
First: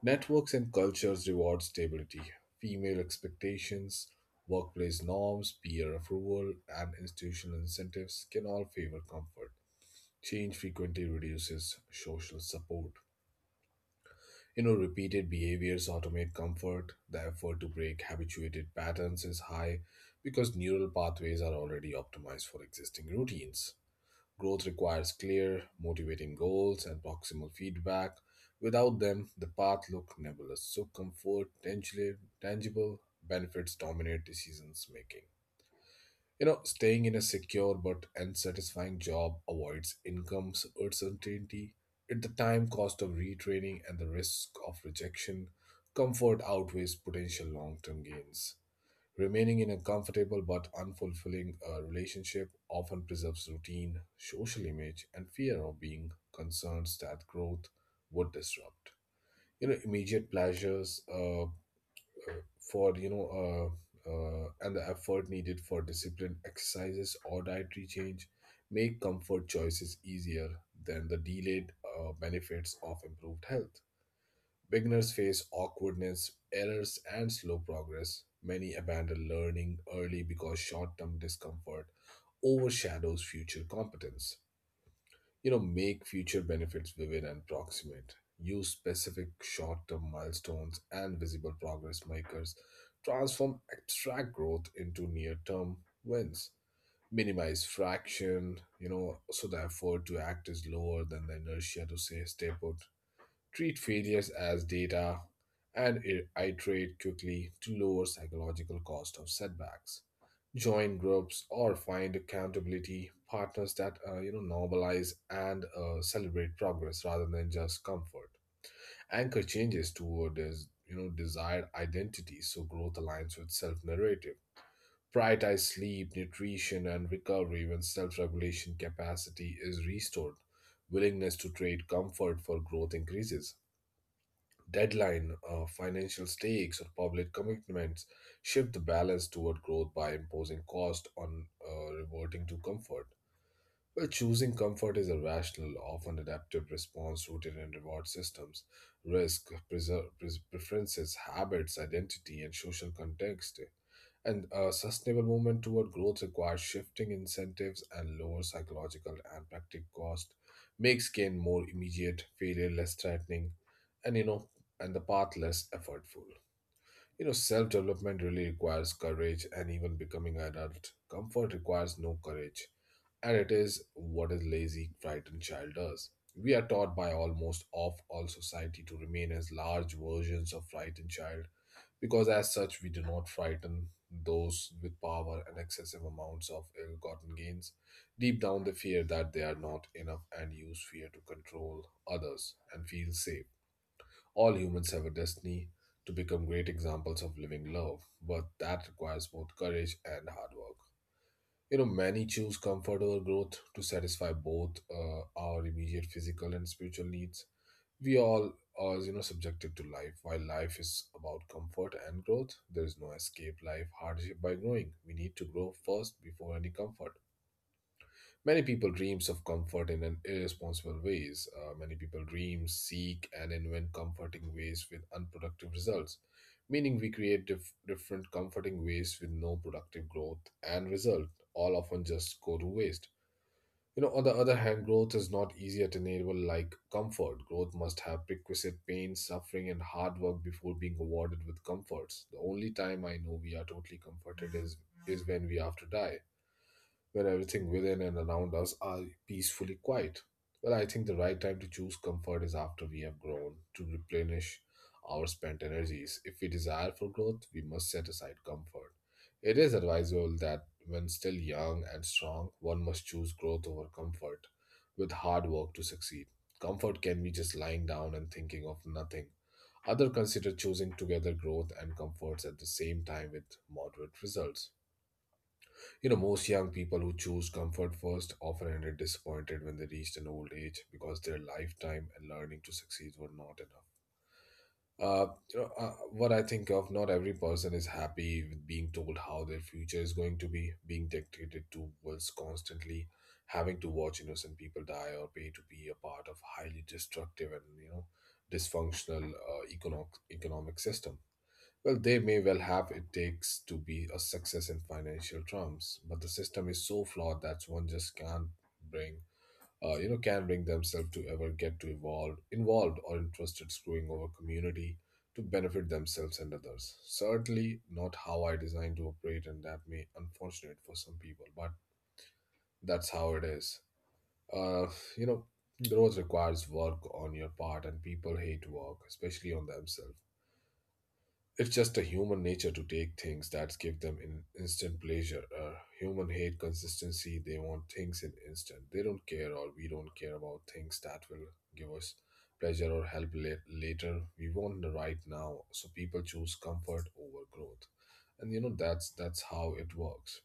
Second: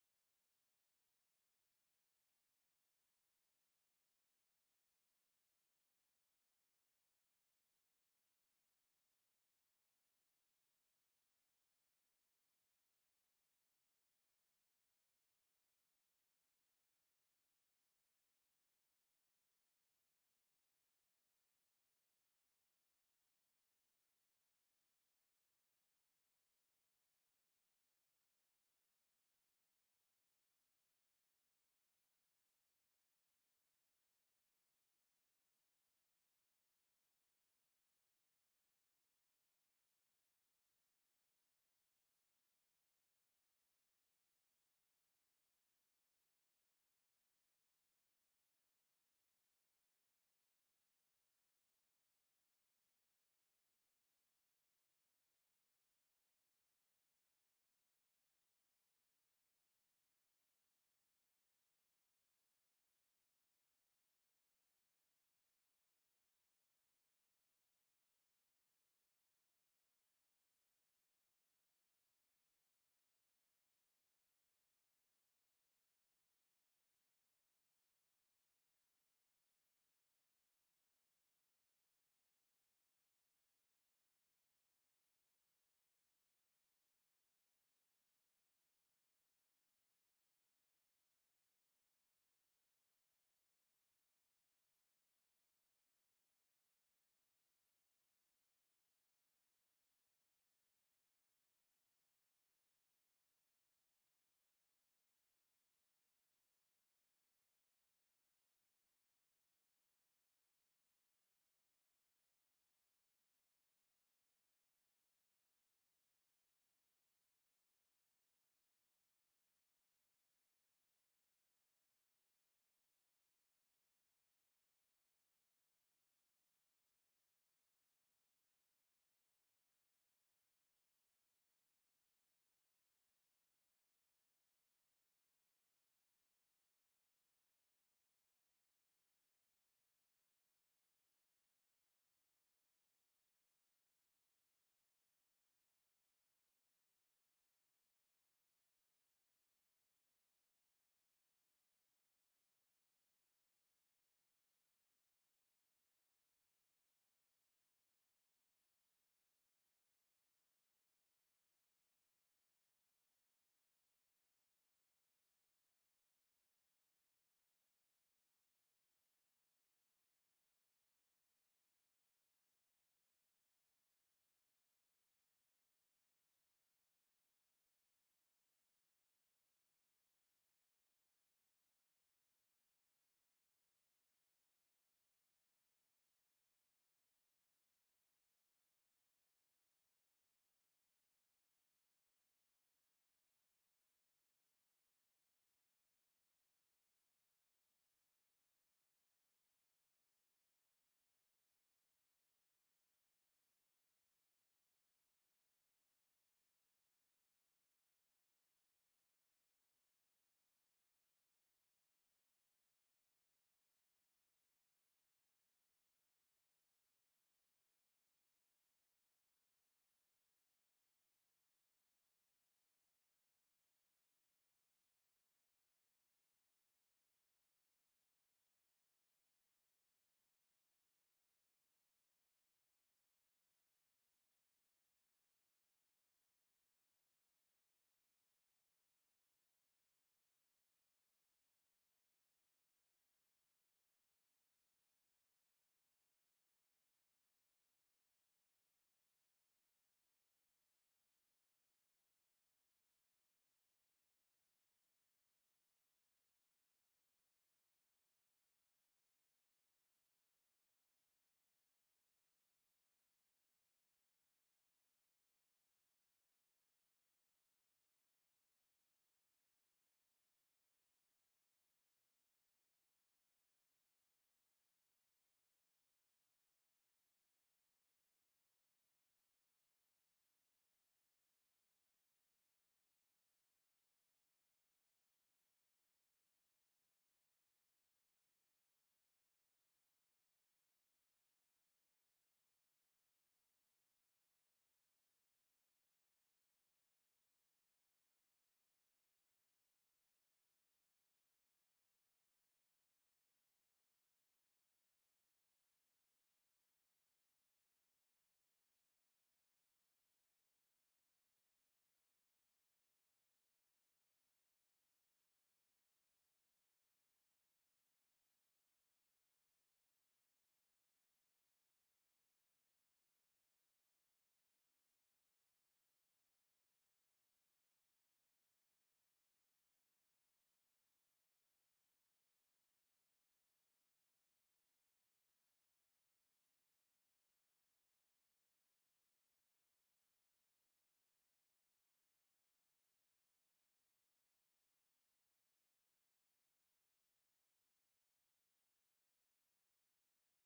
Networks and cultures reward stability, female expectations, workplace norms, peer approval, and institutional incentives can all favor comfort. Change frequently reduces social support. You know, repeated behaviors automate comfort. The effort to break habituated patterns is high because neural pathways are already optimized for existing routines. Growth requires clear, motivating goals and proximal feedback. Without them, the path looks nebulous. So, comfort, tangible, tangible benefits dominate decisions making. You know, staying in a secure but unsatisfying job avoids income uncertainty. At the time cost of retraining and the risk of rejection, comfort outweighs potential long term gains. Remaining in a comfortable but unfulfilling uh, relationship often preserves routine, social image, and fear of being concerns that growth would disrupt. You know, immediate pleasures uh, uh, for, you know, uh, uh, and the effort needed for disciplined exercises or dietary change make comfort choices easier than the delayed uh, benefits of improved health. Beginners face awkwardness, errors, and slow progress. Many abandon learning early because short term discomfort overshadows future competence. You know, make future benefits vivid and proximate. Use specific short term milestones and visible progress makers. Transform abstract growth into near term wins. Minimize fraction, you know, so the effort to act is lower than the inertia to say stay put. Treat failures as data, and i- iterate quickly to lower psychological cost of setbacks. Join groups or find accountability partners that uh, you know normalize and uh, celebrate progress rather than just comfort. Anchor changes toward this, you know desired identity, so growth aligns with self-narrative. Prioritize sleep, nutrition, and recovery when self-regulation capacity is restored. Willingness to trade comfort for growth increases deadline, uh, financial stakes, or public commitments shift the balance toward growth by imposing cost on uh, reverting to comfort. Well, choosing comfort is a rational, often adaptive response rooted in reward systems, risk, preser- pres- preferences, habits, identity, and social context. And a sustainable movement toward growth requires shifting incentives and lower psychological and practical cost, makes gain more immediate, failure less threatening, and you know, and the path less effortful. You know, self-development really requires courage, and even becoming an adult, comfort requires no courage, and it is what a lazy, frightened child does. We are taught by almost of all society to remain as large versions of frightened child because as such we do not frighten those with power and excessive amounts of ill-gotten gains. Deep down they fear that they are not enough and use fear to control others and feel safe. All humans have a destiny to become great examples of living love, but that requires both courage and hard work. You know, many choose comfort over growth to satisfy both uh, our immediate physical and spiritual needs. We all are, you know, subjected to life. While life is about comfort and growth, there is no escape life hardship by growing. We need to grow first before any comfort. Many people dreams of comfort in an irresponsible ways. Uh, many people dream, seek, and invent comforting ways with unproductive results. Meaning, we create dif- different comforting ways with no productive growth and result. All often just go to waste. You know, on the other hand, growth is not easy at an able like comfort. Growth must have prerequisite pain, suffering, and hard work before being awarded with comforts. The only time I know we are totally comforted is is when we have to die, where everything within and around us are peacefully quiet. Well, I think the right time to choose comfort is after we have grown to replenish our spent energies. If we desire for growth, we must set aside comfort. It is advisable that when still young and strong, one must choose growth over comfort with hard work to succeed. Comfort can be just lying down and thinking of nothing. Other consider choosing together growth and comforts at the same time with moderate results. You know, most young people who choose comfort first often ended disappointed when they reached an old age because their lifetime and learning to succeed were not enough. Uh, you know, uh, what I think of, not every person is happy with being told how their future is going to be, being dictated to. Was constantly, having to watch innocent people die or pay to be a part of highly destructive and you know dysfunctional uh, economic economic system. Well, they may well have it takes to be a success in financial terms, but the system is so flawed that one just can't bring, uh, you know, can bring themselves to ever get to evolve, involved or interested screwing over community to benefit themselves and others. Certainly not how I designed to operate, and that may unfortunate for some people, but that's how it is. Uh, you know, growth requires work on your part, and people hate work, especially on themselves. It's just a human nature to take things that give them in instant pleasure. Uh, human hate consistency. They want things in instant. They don't care, or we don't care about things that will give us pleasure or help la- later. We want the right now. So people choose comfort over growth, and you know that's that's how it works.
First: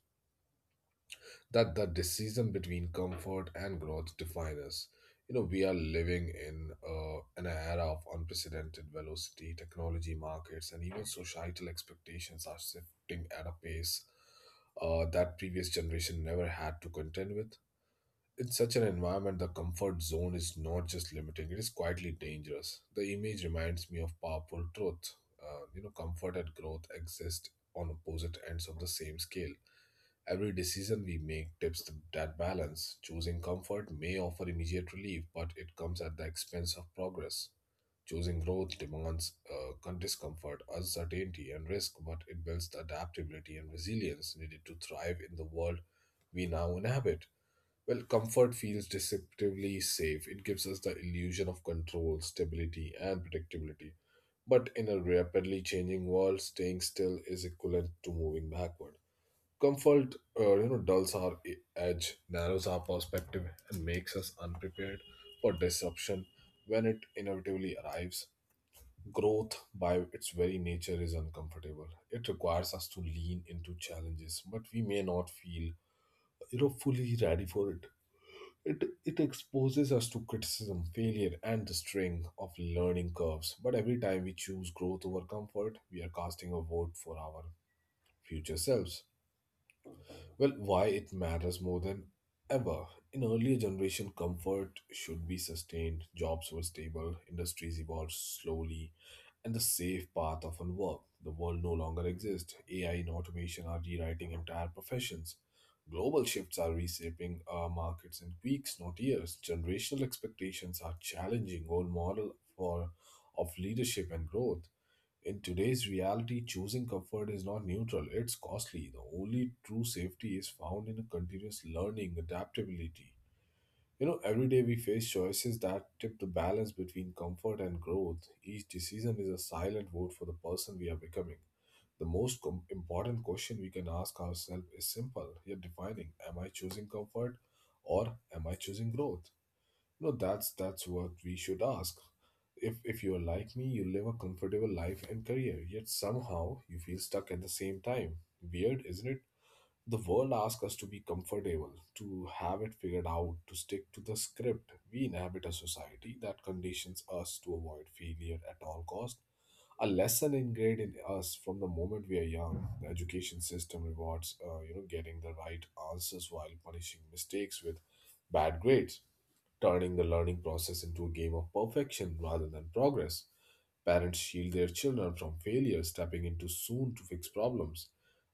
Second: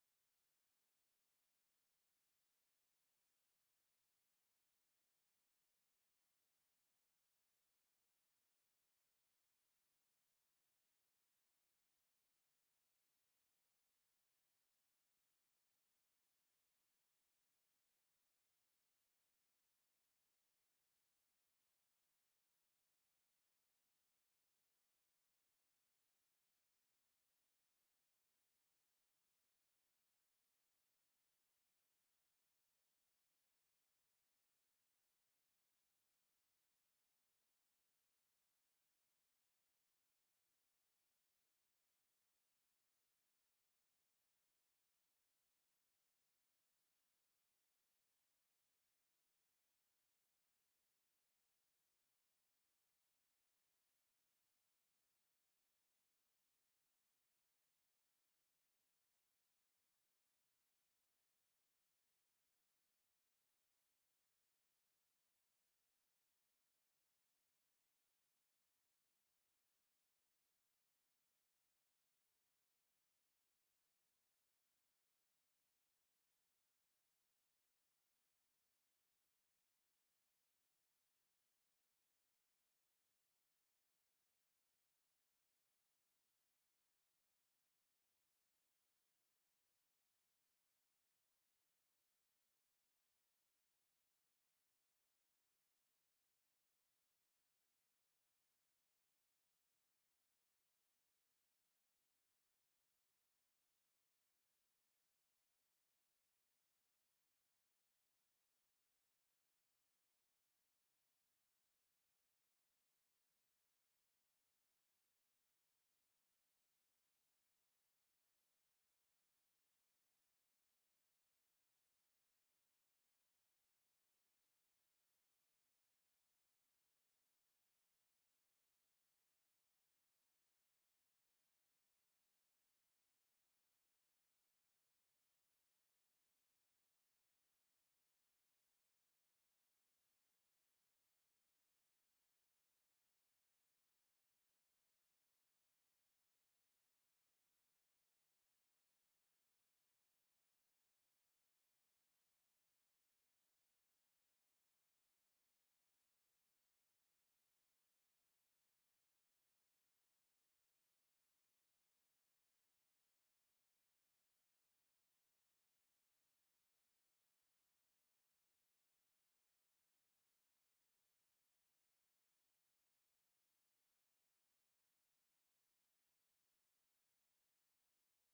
That the decision between comfort and growth define us. You know, we are living in uh, an era of unprecedented velocity. Technology, markets, and even societal expectations are shifting at a pace uh, that previous generation never had to contend with. In such an environment, the comfort zone is not just limiting; it is quietly dangerous. The image reminds me of powerful truth. Uh, you know, comfort and growth exist on opposite ends of the same scale. Every decision we make tips that balance. Choosing comfort may offer immediate relief, but it comes at the expense of progress. Choosing growth demands uh, con- discomfort, uncertainty, and risk, but it builds the adaptability and resilience needed to thrive in the world we now inhabit. Well, comfort feels deceptively safe. It gives us the illusion of control, stability, and predictability. But in a rapidly changing world, staying still is equivalent to moving backward. Comfort, uh, you know, dulls our e- edge, narrows our perspective, and makes us unprepared for disruption when it inevitably arrives. Growth, by its very nature, is uncomfortable. It requires us to lean into challenges, but we may not feel, you know, fully ready for it. It it exposes us to criticism, failure, and the string of learning curves. But every time we choose growth over comfort, we are casting a vote for our future selves. Well, why it matters more than ever. In earlier generation, comfort should be sustained, jobs were stable, industries evolved slowly, and the safe path often worked. The world no longer exists. A I and automation are rewriting entire professions. Global shifts are reshaping our markets in weeks, not years. Generational expectations are challenging old model for of leadership and growth. In today's reality, choosing comfort is not neutral, it's costly. The only true safety is found in a continuous learning, adaptability. You know, every day we face choices that tip the balance between comfort and growth. Each decision is a silent vote for the person we are becoming. The most com- important question we can ask ourselves is simple yet defining. Am I choosing comfort or am I choosing growth? No, that's that's what we should ask. If if you're like me, you live a comfortable life and career, yet somehow you feel stuck at the same time. Weird, isn't it? The world asks us to be comfortable, to have it figured out, to stick to the script. We inhabit a society that conditions us to avoid failure at all cost, a lesson ingrained in us from the moment we are young. The education system rewards, uh, you know, getting the right answers while punishing mistakes with bad grades, turning the learning process into a game of perfection rather than progress. Parents shield their children from failure, stepping into soon to fix problems.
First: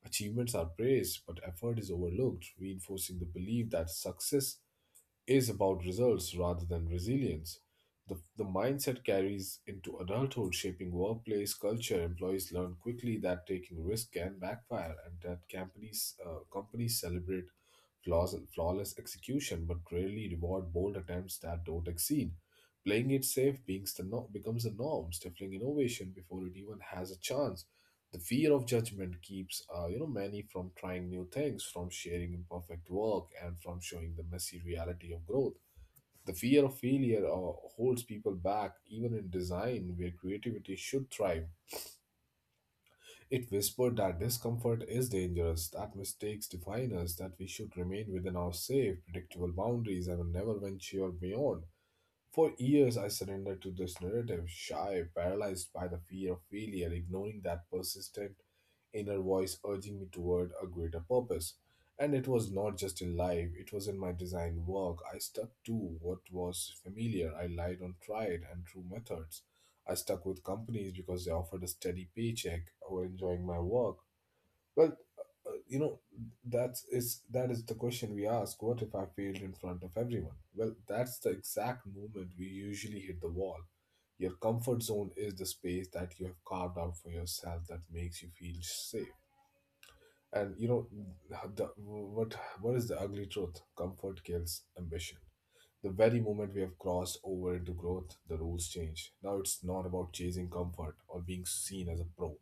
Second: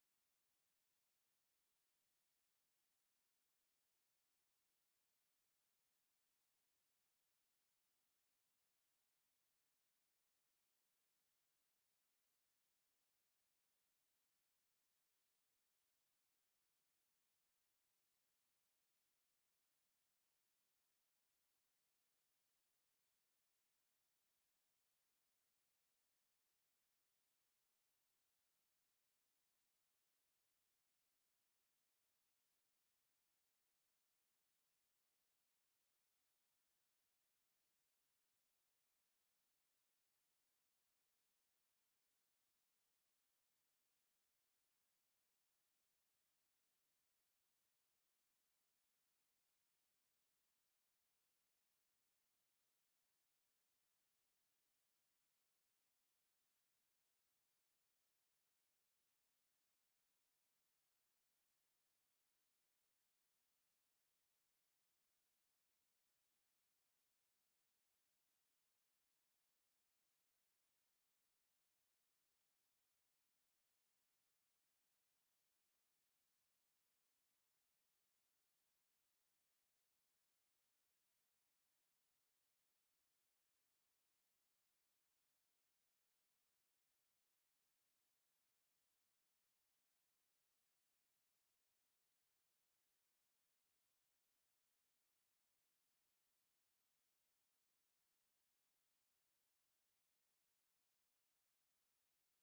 Achievements are praised, but effort is overlooked, reinforcing the belief that success is about results rather than resilience. The, the mindset carries into adulthood, shaping workplace culture. Employees learn quickly that taking risk can backfire, and that companies uh, companies celebrate flaws flawless execution, but rarely reward bold attempts that don't exceed. Playing it safe beings the no- becomes the norm, stifling innovation before it even has a chance. The fear of judgment keeps uh, you know many from trying new things, from sharing imperfect work, and from showing the messy reality of growth. The fear of failure uh, holds people back even in design where creativity should thrive. It whispered that discomfort is dangerous, that mistakes define us, that we should remain within our safe, predictable boundaries and never venture beyond. For years, I surrendered to this narrative, shy, paralyzed by the fear of failure, ignoring that persistent inner voice urging me toward a greater purpose. And it was not just in life, it was in my design work. I stuck to what was familiar. I relied on tried and true methods. I stuck with companies because they offered a steady paycheck or enjoying my work. Well, uh, you know, that's, is that is the question we ask. What if I failed in front of everyone? Well, that's the exact moment we usually hit the wall. Your comfort zone is the space that you have carved out for yourself that makes you feel safe. And you know, the, what what is the ugly truth? Comfort kills ambition. The very moment we have crossed over into growth, the rules change. Now it's not about chasing comfort or being seen as a pro.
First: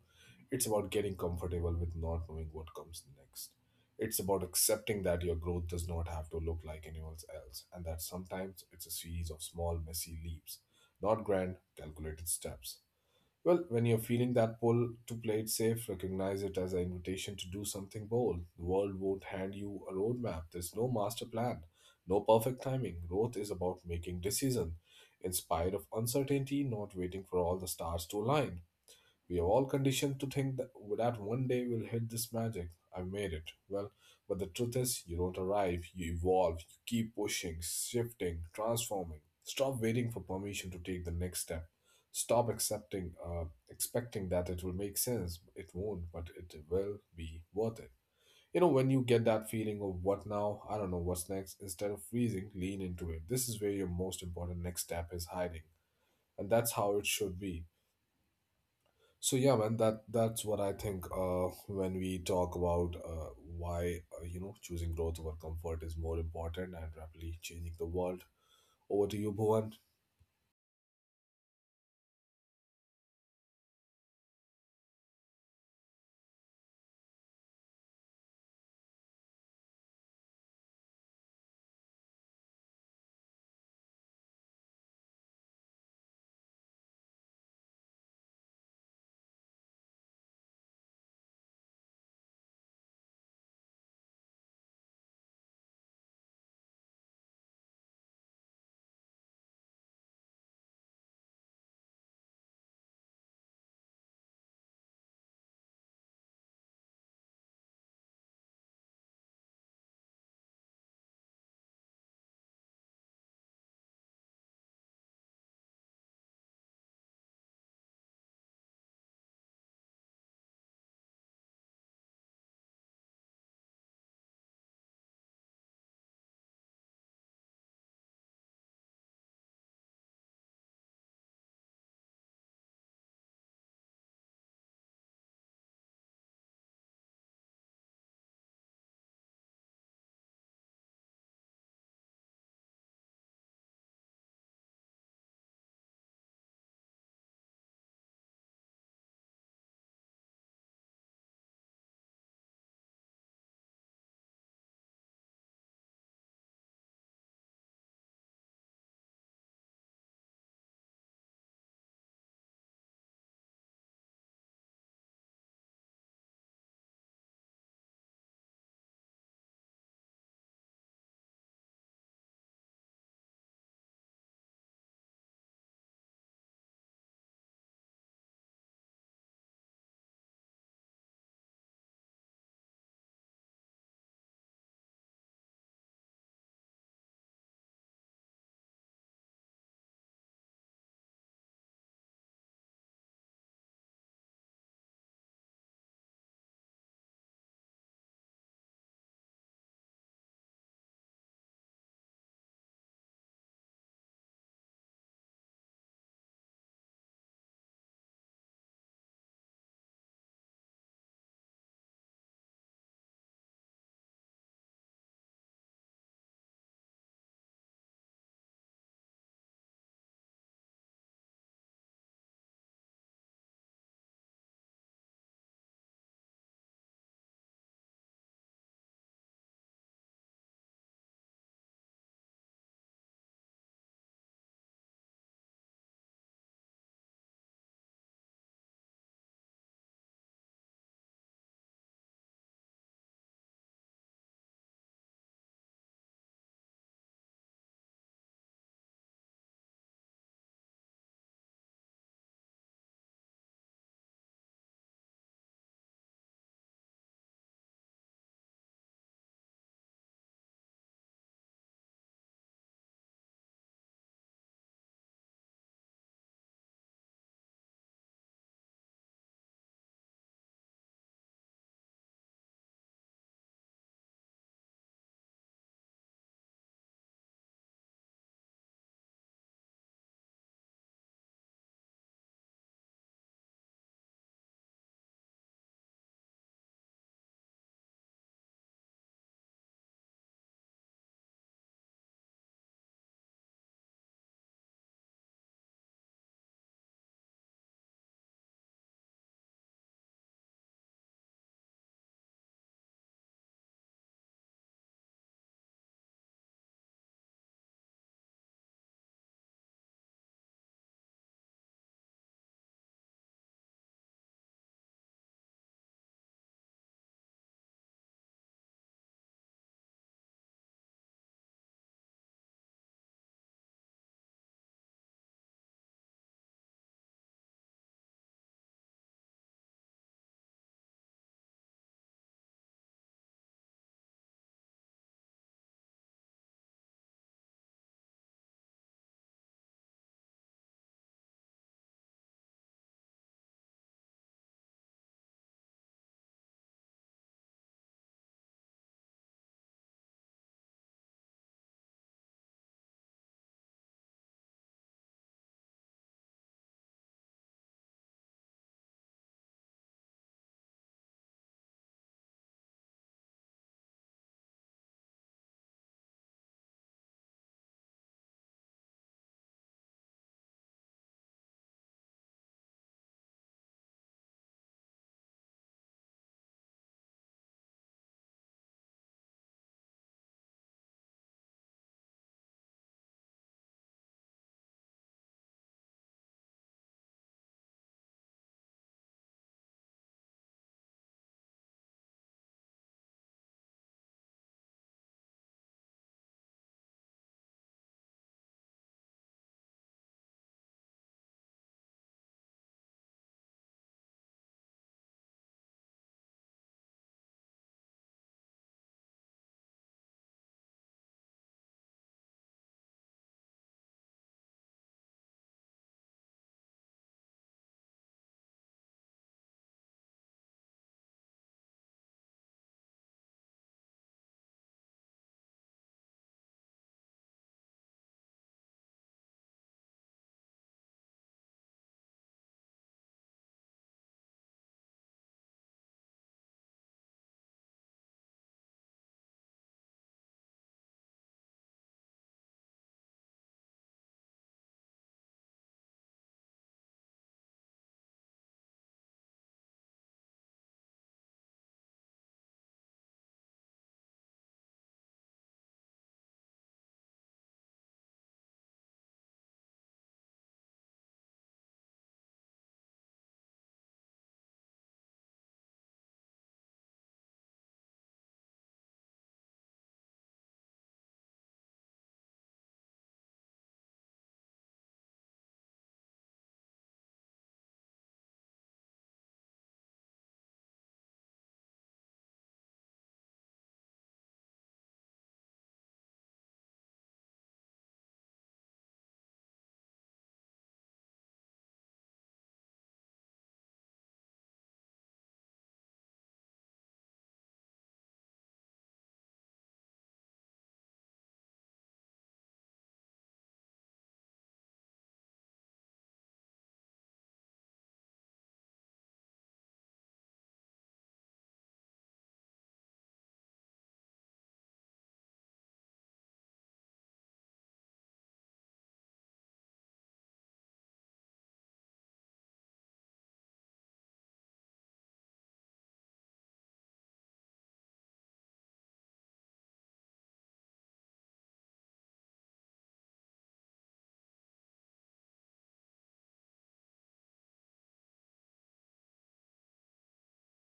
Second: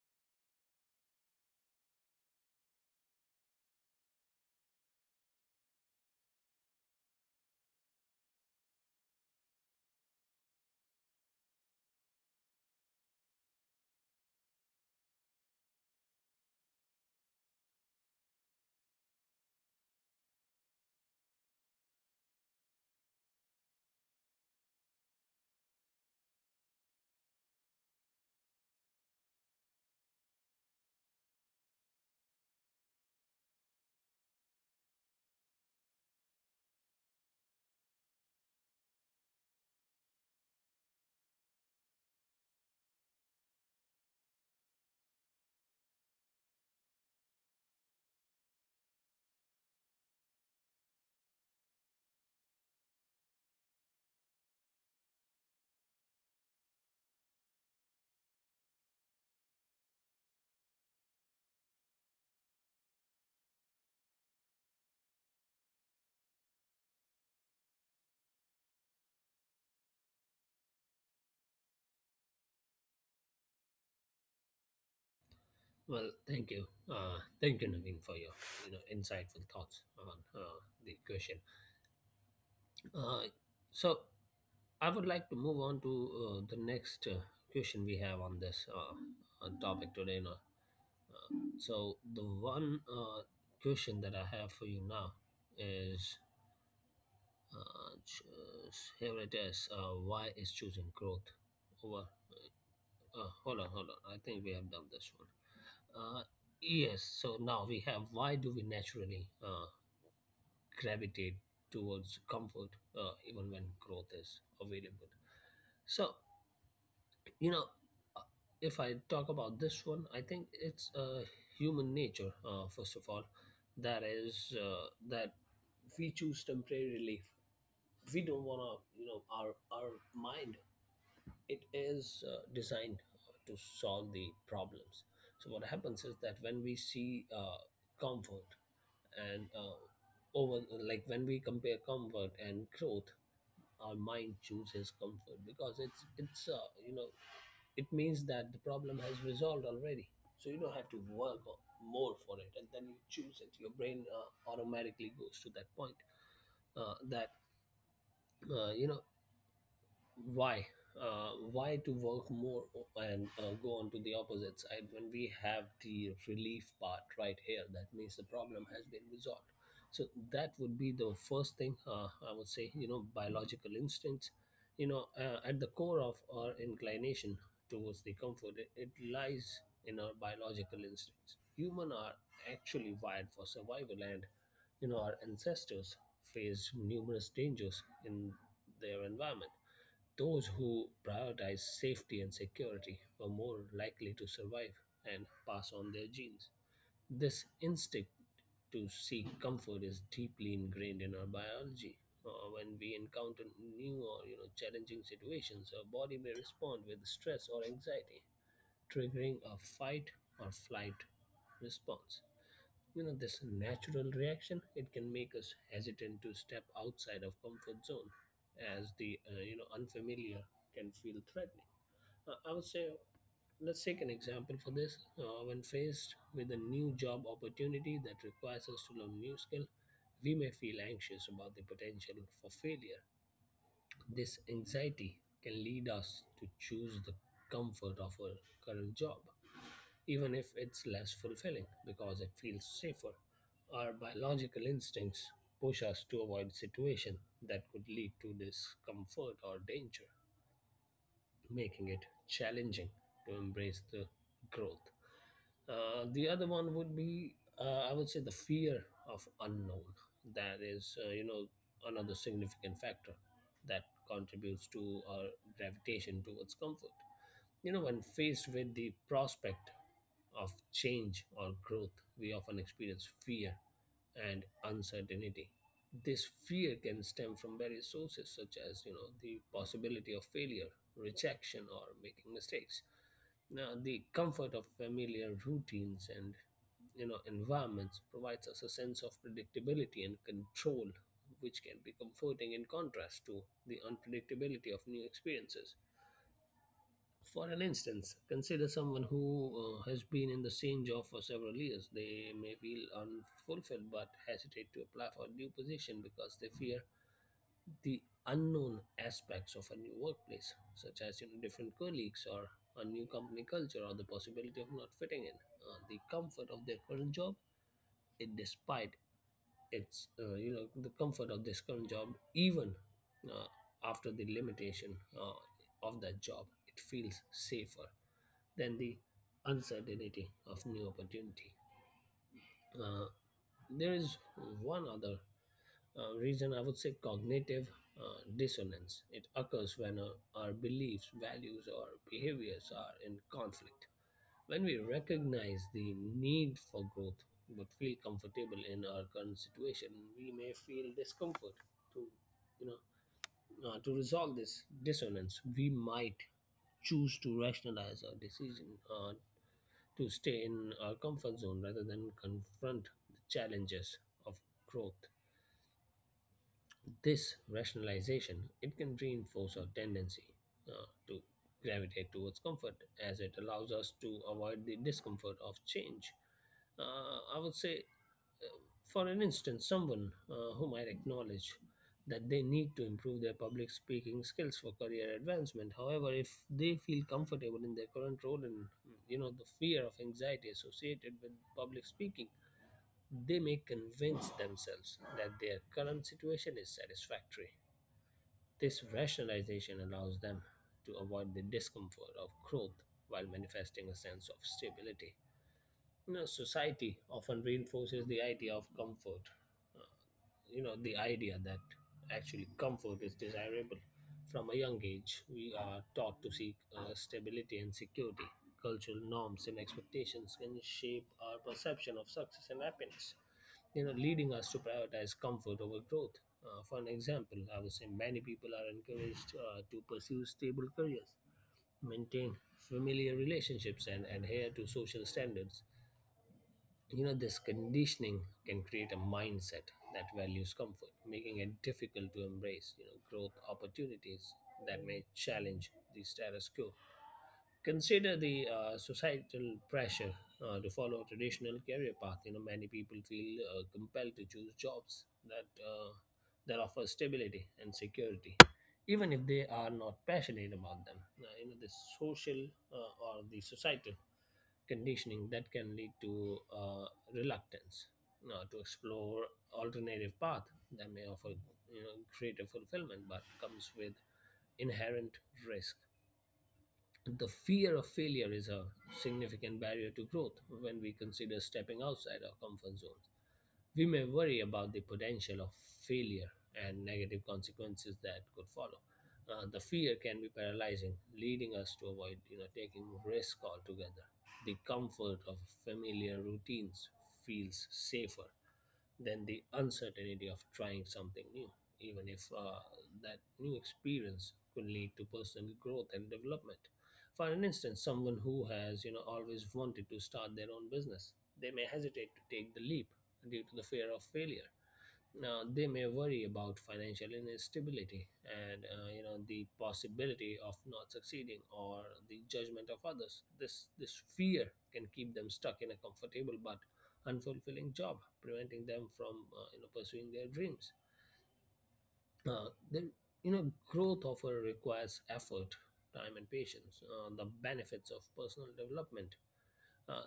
It's about getting comfortable with not knowing what comes next. It's about accepting that your growth does not have to look like anyone else and that sometimes it's a series of small, messy leaps, not grand, calculated steps. Well, when you're feeling that pull to play it safe, recognize it as an invitation to do something bold. The world won't hand you a roadmap. There's no master plan, no perfect timing. Growth is about making decision, in spite of uncertainty, not waiting for all the stars to align. We are all conditioned to think that, that one day we'll hit this magic. I made it. Well, but the truth is, you don't arrive, you evolve, you keep pushing, shifting, transforming. Stop waiting for permission to take the next step. Stop accepting, uh, expecting that it will make sense. It won't, but it will be worth it. You know, when you get that feeling of what now, I don't know what's next, instead of freezing, lean into it. This is where your most important next step is hiding. And that's how it should be. So yeah, man, that that's what I think. Uh, when we talk about uh, why uh, you know choosing growth over comfort is more important and rapidly changing the world. Over to you, Bhuvan.
Well, thank you, uh, thank you, Naveen, for your you know insightful thoughts on uh, the question. Uh, so I would like to move on to uh, the next uh, question we have on this uh, uh, topic today. You know, So the one uh, question that I have for you now is, uh, ch- uh, here it is. Uh, why is choosing growth over? Uh, hold on, hold on. I think we have done this one. Uh, yes. So now we have. Why do we naturally uh, gravitate towards comfort, uh, even when growth is available? So you know uh, if I talk about this one, I think it's uh, human nature, uh, first of all. That is uh, that we choose temporary relief. We don't want to, you know, our our mind, it is uh, designed to solve the problems. So what happens is that when we see uh, comfort and uh, over, like when we compare comfort and growth, our mind chooses comfort because it's it's uh, you know, it means that the problem has resolved already. So you don't have to work o- more for it, and then you choose it. Your brain uh, automatically goes to that point, uh, that uh, you know, why, uh, why to work more o- and uh, go on to the opposite side when we have the relief part right here? That means the problem has been resolved. So that would be the first thing. uh, I would say, you know, biological instincts. You know, uh, at the core of our inclination towards the comfort, it, it lies in our biological instincts. Human are actually wired for survival, and you know, our ancestors faced numerous dangers in their environment. Those who prioritized safety and security were more likely to survive and pass on their genes. This instinct to seek comfort is deeply ingrained in our biology. Uh, when we encounter new or you know challenging situations, our body may respond with stress or anxiety, triggering a fight or flight response. You know, this natural reaction, it can make us hesitant to step outside of comfort zone, as the uh, you know unfamiliar can feel threatening. uh, I would say, let's take an example for this. Uh, when faced with a new job opportunity that requires us to learn new skill, we may feel anxious about the potential for failure. This anxiety can lead us to choose the comfort of our current job, even if it's less fulfilling, because it feels safer. Our biological instincts push us to avoid situations that could lead to discomfort or danger, making it challenging to embrace the growth. Uh, the other one would be, uh, I would say, the fear of unknown. That is, uh, you know, another significant factor that contributes to our gravitation towards comfort. You know, when faced with the prospect of change or growth, we often experience fear and uncertainty. This fear can stem from various sources, such as, you know, the possibility of failure, rejection, or making mistakes. Now the comfort of familiar routines and, you know, environments provides us a sense of predictability and control, which can be comforting in contrast to the unpredictability of new experiences. For an instance, consider someone who uh, has been in the same job for several years. They may feel unfulfilled but hesitate to apply for a new position because they fear the unknown aspects of a new workplace, such as, you know, different colleagues, or a new company culture, or the possibility of not fitting in. Uh, the comfort of their current job, it despite its uh, you know the comfort of this current job, even uh, after the limitation uh, of that job, it feels safer than the uncertainty of new opportunity. Uh, there is one other uh, reason, I would say: cognitive uh, dissonance. It occurs when uh, our beliefs, values, or behaviors are in conflict. When we recognize the need for growth but feel comfortable in our current situation, we may feel discomfort. to, you know, uh, to resolve this dissonance, we might choose to rationalize our decision uh, to stay in our comfort zone rather than confront the challenges of growth. This rationalization, it can reinforce our tendency uh, to gravitate towards comfort, as it allows us to avoid the discomfort of change. Uh, I would say, uh, for an instance, someone uh, who might acknowledge that they need to improve their public speaking skills for career advancement. However, if they feel comfortable in their current role and, you know, the fear of anxiety associated with public speaking, they may convince themselves that their current situation is satisfactory. This rationalization allows them to avoid the discomfort of growth while manifesting a sense of stability. You know, society often reinforces the idea of comfort, uh, you know, the idea that actually comfort is desirable. From a young age we are taught to seek uh, stability and security. Cultural norms and expectations can shape our perception of success and happiness, you know, leading us to prioritize comfort over growth. Uh, for an example, I would say many people are encouraged uh, to pursue stable careers, maintain familiar relationships, and adhere to social standards. You know, this conditioning can create a mindset that values comfort, making it difficult to embrace, you know, growth opportunities that may challenge the status quo. Consider the uh, societal pressure uh, to follow a traditional career path. You know, many people feel uh, compelled to choose jobs that uh, that offer stability and security, even if they are not passionate about them. Uh, you know, the social uh, or the societal conditioning that can lead to uh, reluctance, you know, to explore alternative path that may offer you know greater fulfillment but comes with inherent risk. The fear of failure is a significant barrier to growth. When we consider stepping outside our comfort zones, we may worry about the potential of failure and negative consequences that could follow. Uh, the fear can be paralyzing, leading us to avoid, you know, taking risk altogether. The comfort of familiar routines feels safer than the uncertainty of trying something new, even if uh, that new experience could lead to personal growth and development. For an instance, someone who has you know always wanted to start their own business, they may hesitate to take the leap due to the fear of failure. Now, they may worry about financial instability and uh, you know the possibility of not succeeding or the judgment of others. This this fear can keep them stuck in a comfortable but unfulfilling job, preventing them from uh, you know pursuing their dreams. Uh, then, you know growth often requires effort, time, and patience. Uh, the benefits of personal development uh,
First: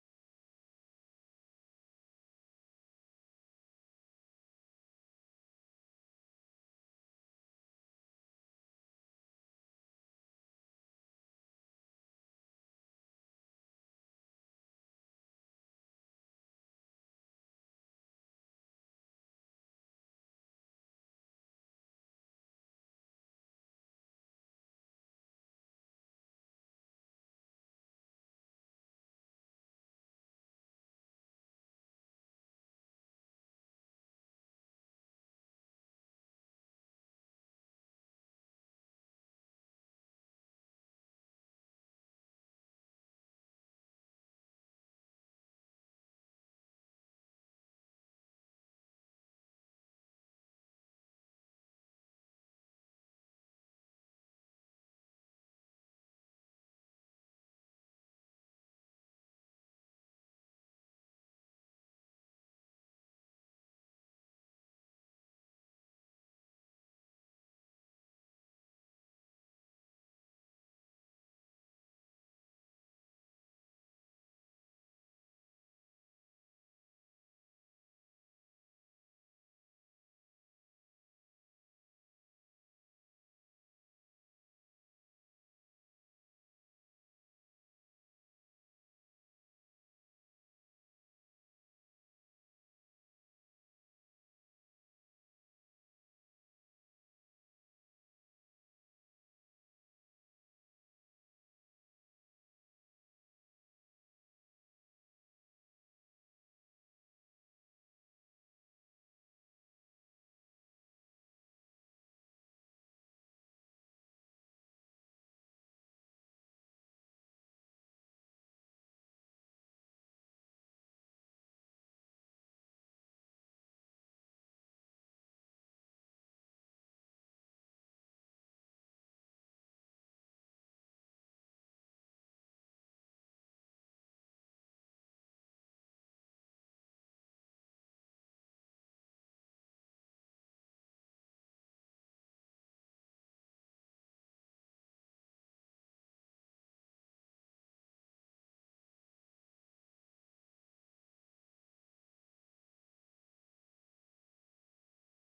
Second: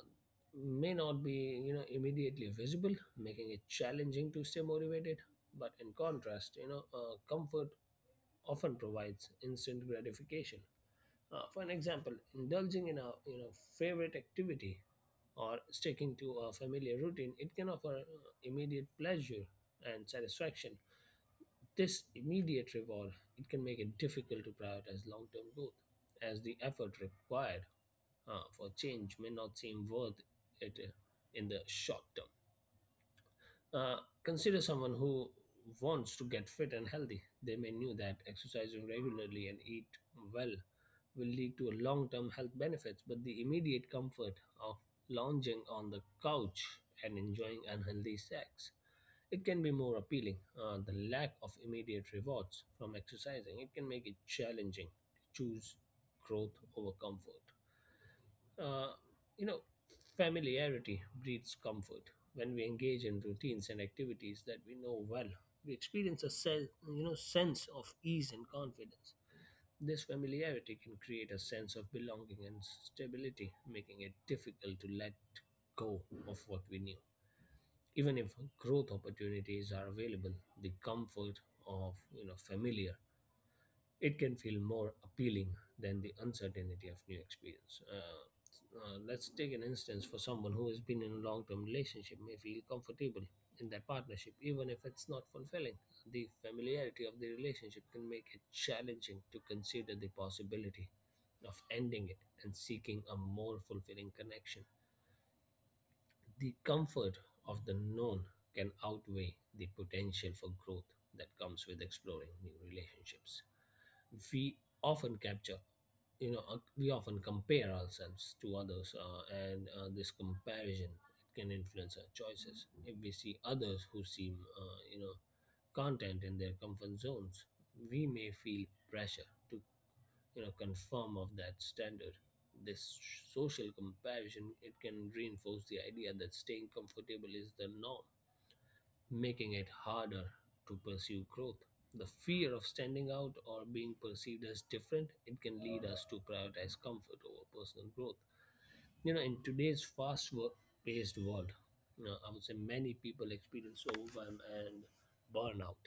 may not be you know immediately visible, making it challenging to stay motivated. But in contrast, you know uh, comfort often provides instant gratification. Uh, for an example, indulging in a you know favorite activity or sticking to a familiar routine, it can offer uh, immediate pleasure and satisfaction. This immediate reward, it can make it difficult to prioritize long-term growth, as the effort required uh, for change may not seem worth it uh, in the short term. Uh, Consider someone who wants to get fit and healthy. They may know that exercising regularly and eat well will lead to long-term health benefits, but the immediate comfort of lounging on the couch and enjoying unhealthy sex, it can be more appealing. Uh, the lack of immediate rewards from exercising, it can make it challenging to choose growth over comfort. Uh, you know, Familiarity breeds comfort. When we engage in routines and activities that we know well, we experience a se- you know sense of ease and confidence. This familiarity can create a sense of belonging and stability, making it difficult to let go of what we knew. Even if growth opportunities are available, the comfort of you know familiar, it can feel more appealing than the uncertainty of new experience. Uh, uh, let's take an instance, for someone who has been in a long term relationship may feel comfortable in that partnership, even if it's not fulfilling. The familiarity of the relationship can make it challenging to consider the possibility of ending it and seeking a more fulfilling connection. The comfort of the known can outweigh the potential for growth that comes with exploring new relationships. We often capture you know uh, we often compare ourselves to others, uh, and uh, this comparison can influence our choices. If we see others who seem uh, you know content in their comfort zones, we may feel pressure to you know conform of that standard. This social comparison, it can reinforce the idea that staying comfortable is the norm, making it harder to pursue growth. The fear of standing out or being perceived as different, it can lead us to prioritize comfort over personal growth. You know, in today's fast-paced world, you know, I would say many people experience overwhelm and burnout.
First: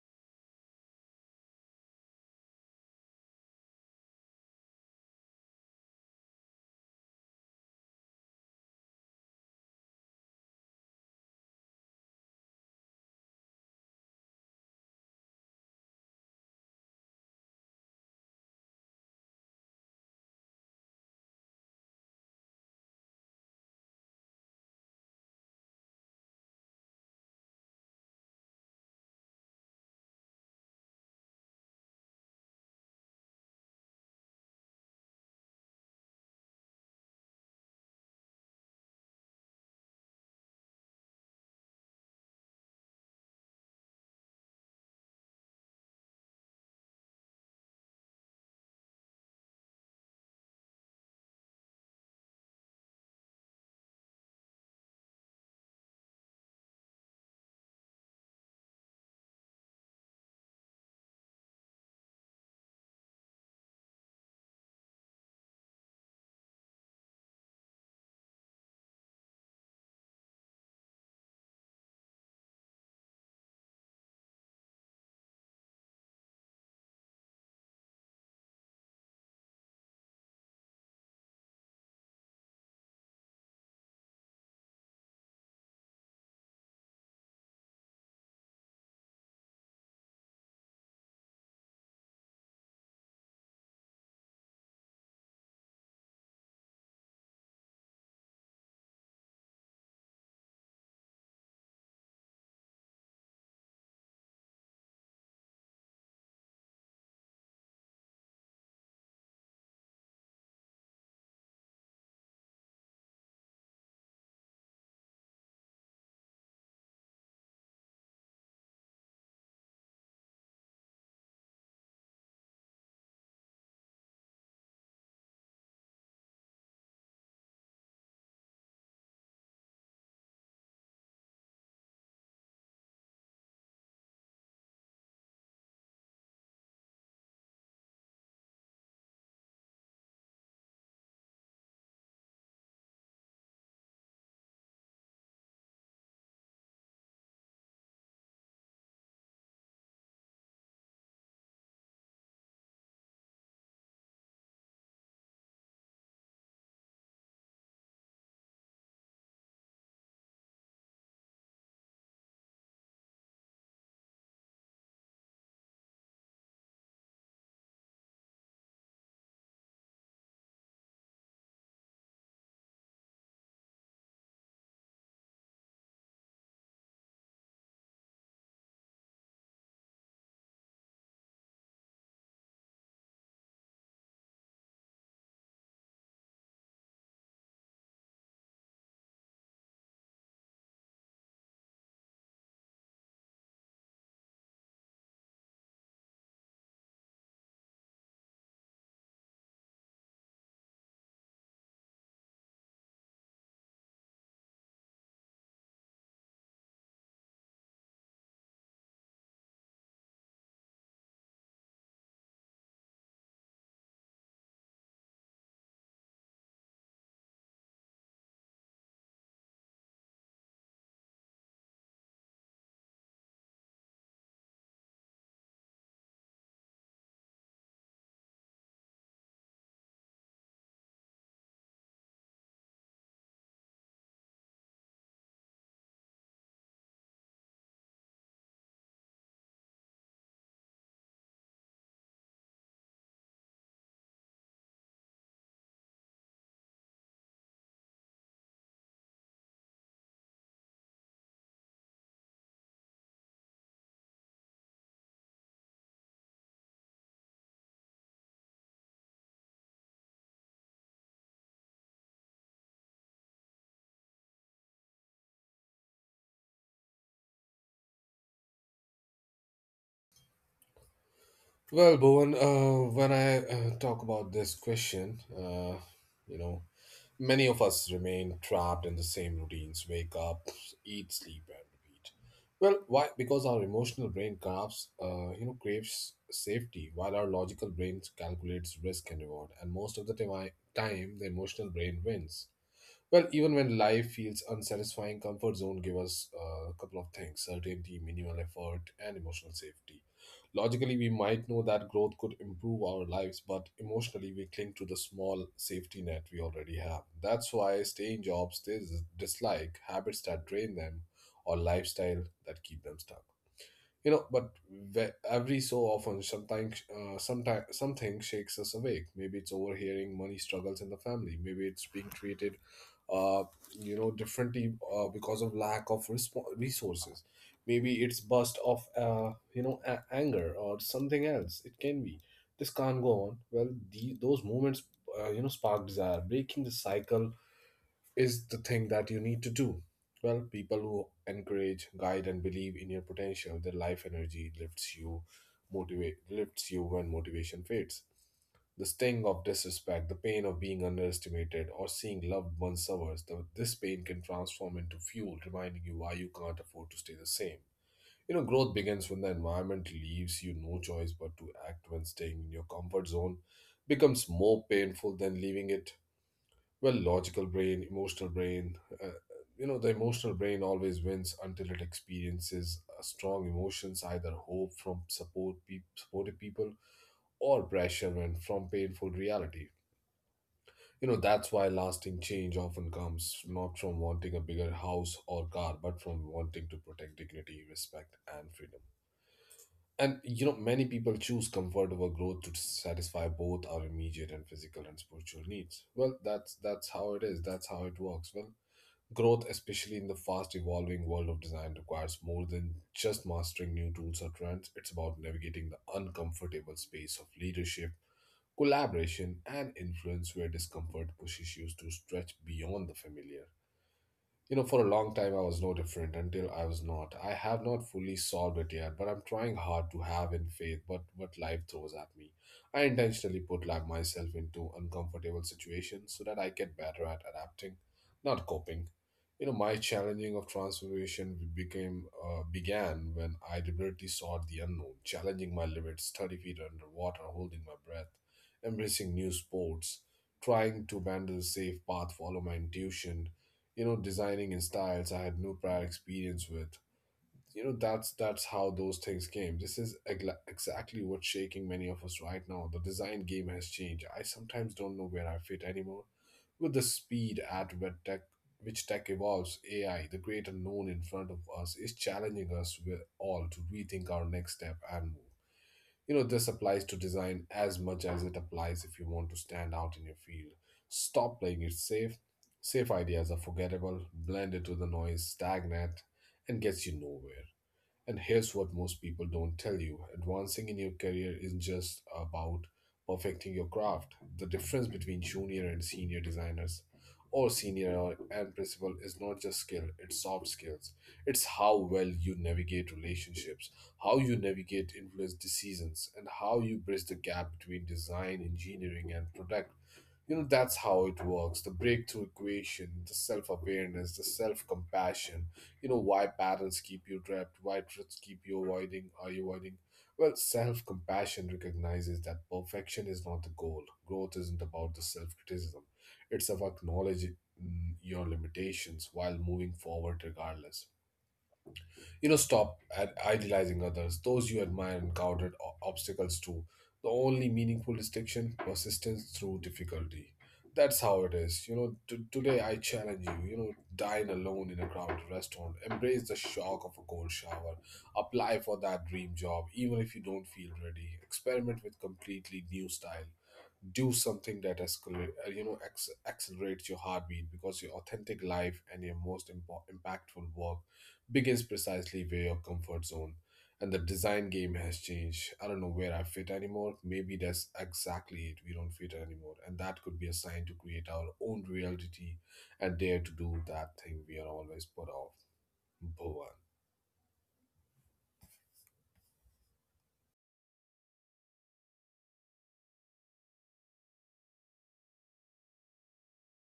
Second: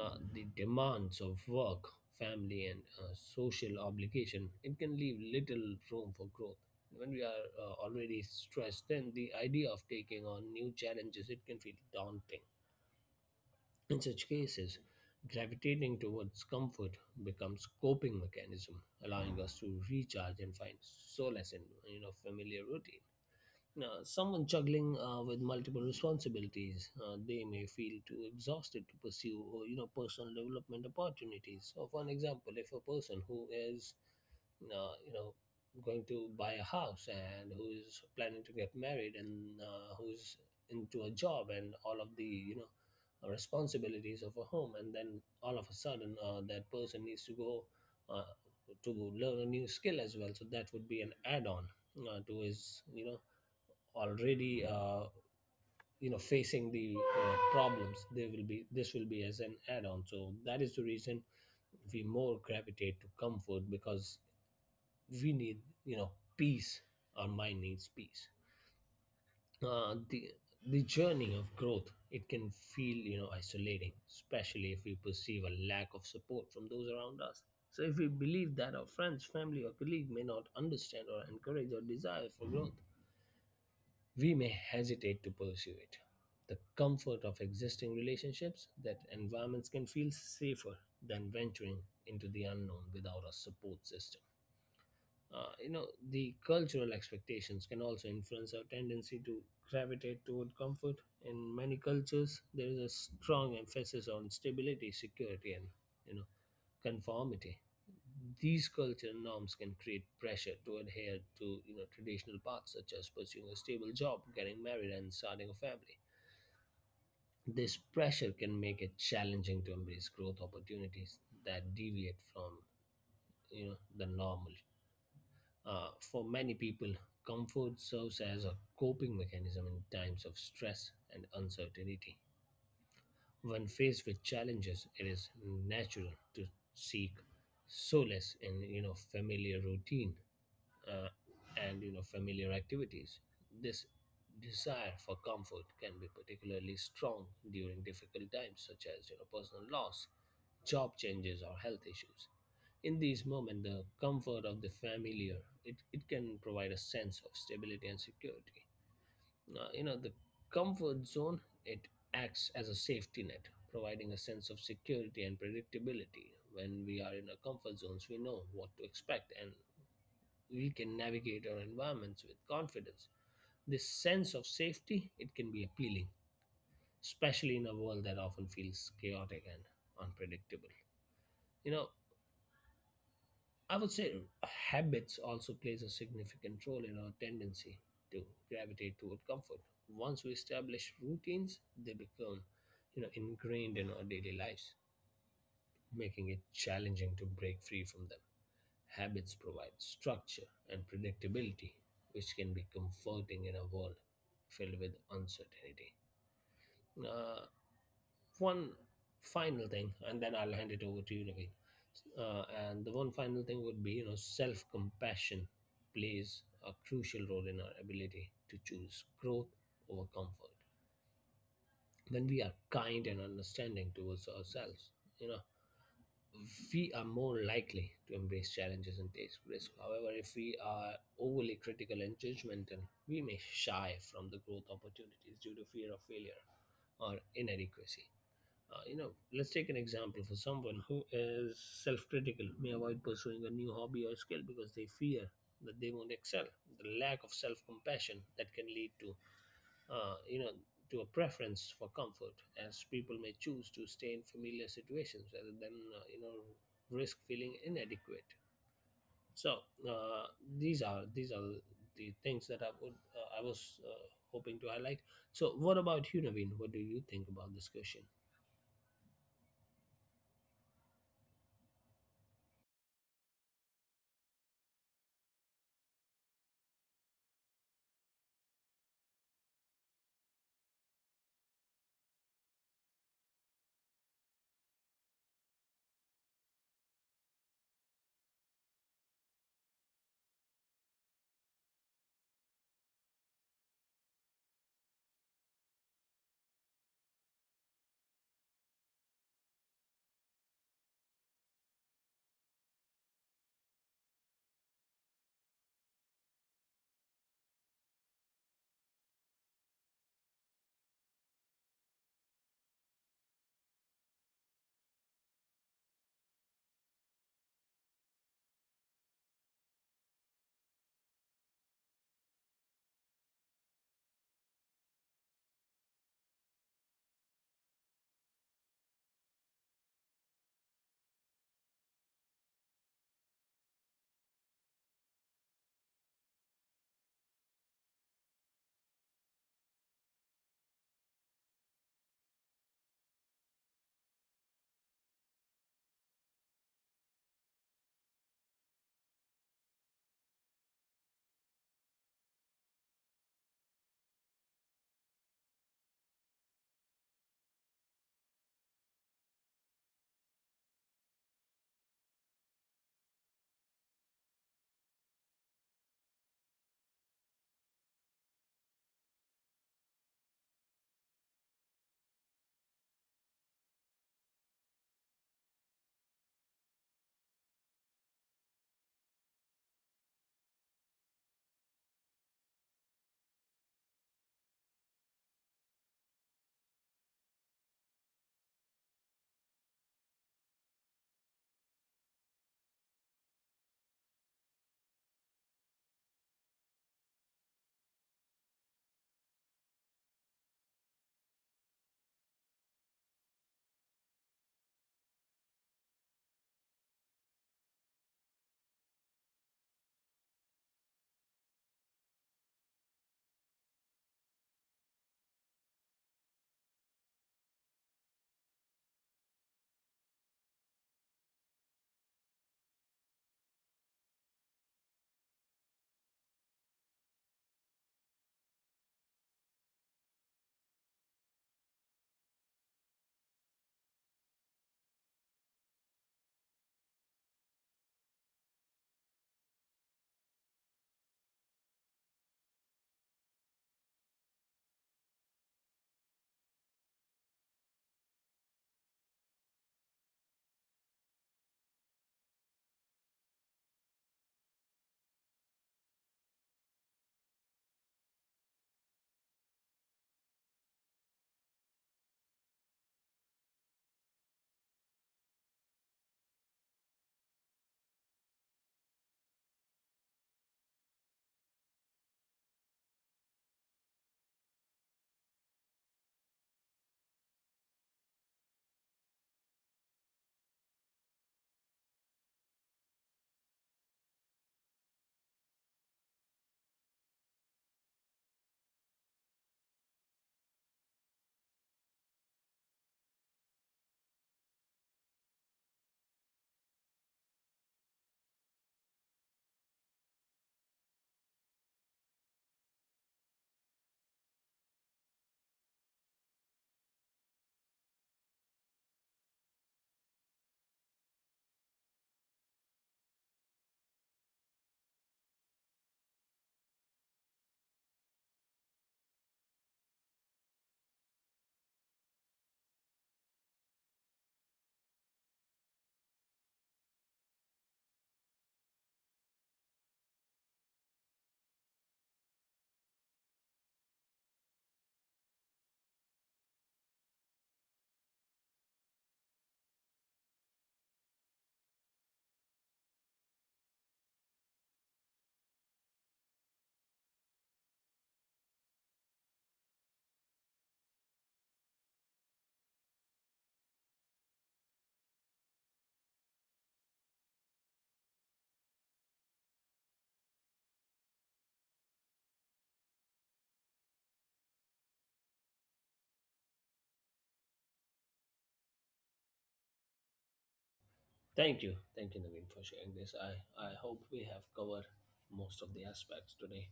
Uh, the demands of work, family, and uh, social obligation, it can leave little room for growth. When we are uh, already stressed, then the idea of taking on new challenges, it can feel daunting. In such cases, gravitating towards comfort becomes coping mechanism, allowing us to recharge and find solace in you know familiar routine. Now, someone juggling uh, with multiple responsibilities, uh, they may feel too exhausted to pursue, uh, you know, personal development opportunities. So, for an example, if a person who is, uh, you know, going to buy a house and who is planning to get married and uh, who's into a job and all of the, you know, uh, responsibilities of a home, and then all of a sudden uh, that person needs to go uh, to learn a new skill as well. So that would be an add-on uh, to his, you know, already uh, you know facing the uh, problems, they will be this will be as an add-on. So that is the reason we more gravitate to comfort, because we need you know peace. Our mind needs peace. Uh, the the journey of growth, it can feel you know isolating, especially if we perceive a lack of support from those around us. So if we believe that our friends, family, or colleague may not understand or encourage our desire for growth, we may hesitate to pursue it. The comfort of existing relationships, that environments can feel safer than venturing into the unknown without a support system. Uh, you know, the cultural expectations can also influence our tendency to gravitate toward comfort. In many cultures, there is a strong emphasis on stability, security, and you know conformity. These cultural norms can create pressure to adhere to you know traditional paths, such as pursuing a stable job, getting married, and starting a family. This pressure can make it challenging to embrace growth opportunities that deviate from you know the normal. Uh, for many people, comfort serves as a coping mechanism in times of stress and uncertainty. When faced with challenges, it is natural to seek solace in you know familiar routine, uh, and you know familiar activities. This desire for comfort can be particularly strong during difficult times, such as you know personal loss, job changes, or health issues. In these moments, the comfort of the familiar, it, it can provide a sense of stability and security. Uh, you know, the comfort zone, it acts as a safety net, providing a sense of security and predictability. When we are in our comfort zones, we know what to expect and we can navigate our environments with confidence. This sense of safety, it can be appealing, especially in a world that often feels chaotic and unpredictable. You know, I would say uh, habits also plays a significant role in our tendency to gravitate toward comfort. Once we establish routines, they become, you know, ingrained in our daily lives, making it challenging to break free from them. Habits provide structure and predictability, which can be comforting in a world filled with uncertainty. Uh, One final thing, and then I'll hand it over to you, Naveen. Uh, and the one final thing would be, you know self-compassion plays a crucial role in our ability to choose growth over comfort. When we are kind and understanding towards ourselves, you know we are more likely to embrace challenges and take risk. However, if we are overly critical and judgmental, we may shy from the growth opportunities due to fear of failure or inadequacy. Uh, you know, let's take an example, for someone who is self-critical may avoid pursuing a new hobby or skill because they fear that they won't excel. The lack of self-compassion, that can lead to, uh, you know, to a preference for comfort, as people may choose to stay in familiar situations rather than, uh, you know, risk feeling inadequate. So uh, these are these are the things that I would uh, I was uh, hoping to highlight. So what about you, Naveen? What do you think about this question?
Well, Bhuvan, uh, when I uh, talk about this question, uh, you know. Many of us remain trapped in the same routines: wake up, eat, sleep, and repeat. Well, why? Because our emotional brain craves, uh, you know, craves safety, while our logical brain calculates risk and reward. And most of the time, time the emotional brain wins. Well, even when life feels unsatisfying, comfort zone give us uh, a couple of things: certainty, minimal effort, and emotional safety. Logically, we might know that growth could improve our lives, but emotionally, we cling to the small safety net we already have. That's why staying jobs they dis- dislike, habits that drain them, or lifestyle that keep them stuck. You know, but ve- every so often, sometimes uh, sometimes something shakes us awake. Maybe it's overhearing money struggles in the family, maybe it's being treated uh, you know differently uh, because of lack of respo- resources, maybe it's burst of uh, you know a- anger or something else. It can be, this can't go on. Well, the- those moments uh, you know spark desire. Breaking the cycle is the thing that you need to do. Well, people who encourage, guide, and believe in your potential, their life energy lifts you, motivate lifts you when motivation fades. The sting of disrespect, the pain of being underestimated, or seeing loved ones suffer, the- this pain can transform into fuel, reminding you why you can't afford to stay the same. You know, growth begins when the environment leaves you no choice but to act, when staying in your comfort zone becomes more painful than leaving it. Well, logical brain, emotional brain. Uh, you know, the emotional brain always wins until it experiences uh, strong emotions, either hope from support, pe- supportive people, or pressure when from painful reality. You know, that's why lasting change often comes not from wanting a bigger house or car, but from wanting to protect dignity, respect, and freedom. And you know, many people choose comfort over growth to satisfy both our immediate and physical and spiritual needs. Well, that's that's how it is. That's how it works. Well, growth, especially in the fast evolving world of design, requires more than just mastering new tools or trends. It's about navigating the uncomfortable space of leadership, collaboration, and influence where discomfort pushes you to stretch beyond the familiar. You know, for a long time, I was no different until I was not. I have not fully solved it yet, but I'm trying hard to have in faith what, what life throws at me. I intentionally put like, myself into uncomfortable situations so that I get better at adapting, not coping. You know, my challenging of transformation became uh, began when I deliberately sought the unknown, challenging my limits, thirty feet underwater, holding my breath, embracing new sports, trying to abandon the safe path, follow my intuition, you know, designing in styles I had no prior experience with. You know, that's that's how those things came. This is egla- exactly what's shaking many of us right now. The design game has changed. I sometimes don't know where I fit anymore with the speed at which tech which tech evolves. AI, the great unknown in front of us, is challenging us with all to rethink our next step and move. You know, this applies to design as much as it applies if you want to stand out in your field. Stop playing it safe. Safe ideas are forgettable, blend into the noise, stagnant, and gets you nowhere. And here's what most people don't tell you: advancing in your career isn't just about perfecting your craft. The difference between junior and senior designers or senior or- and principal is not just skill, it's soft skills. It's how well you navigate relationships, how you navigate influence decisions, and how you bridge the gap between design, engineering, and product. You know, that's how it works: the breakthrough equation, the self awareness, the self compassion. You know, why patterns keep you trapped, why truths keep you avoiding, are you avoiding? Well, self compassion recognizes that perfection is not the goal. Growth isn't about the self criticism, it's about acknowledging mm, your limitations while moving forward regardless. You know, stop at idealizing others. Those you admire encountered o- obstacles too. The only meaningful distinction, persistence through difficulty. That's how it is. You know, t- today I challenge you. You know, dine alone in a crowded restaurant. Embrace the shock of a cold shower. Apply for that dream job, even if you don't feel ready. Experiment with completely new style, do something that escalate, uh, you know, acc- accelerates your heartbeat, because your authentic life and your most impo- impactful work begins precisely where your comfort zone. And the design game has changed. I don't know where I fit anymore. Maybe that's exactly it. We don't fit anymore, and that could be a sign to create our own reality and dare to do that thing we are always put off. Bhuvan.
Thank you. Thank you, Naveen, for sharing this. I, I hope we have covered most of the aspects today,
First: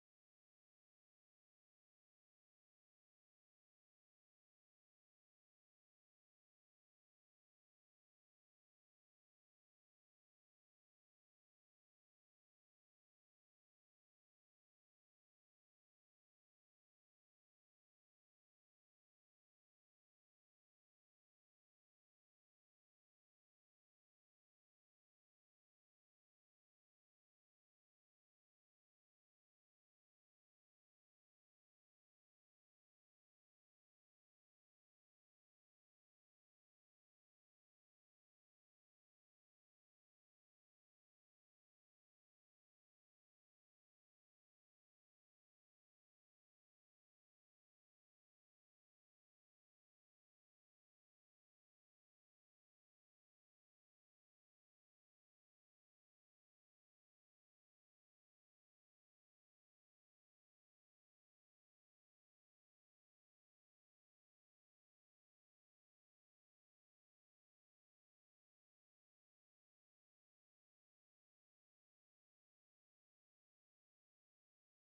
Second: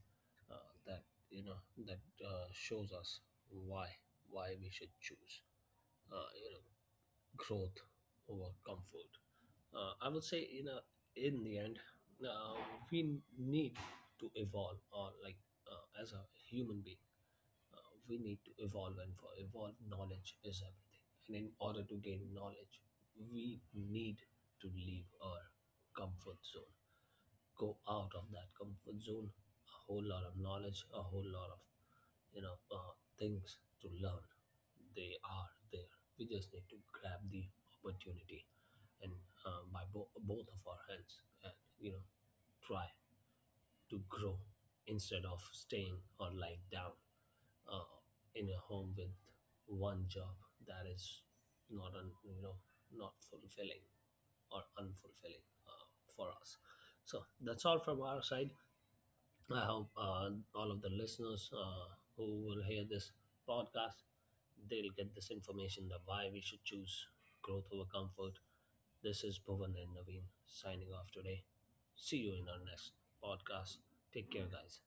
uh, that, you know, that uh, shows us why, why we should choose, uh, you know, growth over comfort. Uh, I would say, you know, in the end, uh, we need to evolve, or like uh, as a human being, uh, we need to evolve, and for evolve, knowledge is everything. And in order to gain knowledge, we need to leave our comfort zone, go out of that comfort zone. A whole lot of knowledge, a whole lot of you know uh, things to learn. They are there. We just need to grab the opportunity and uh, by bo- both of our hands, and you know try to grow instead of staying or lying down uh, in a home with one job that is not un, you know not fulfilling, or unfulfilling uh, for us. So that's all from our side. I hope uh, all of the listeners uh, who will hear this podcast, they'll get this information, that why we should choose growth over comfort. This is Bhuvan and Naveen, signing off today. See you in our next podcast. Take care, guys.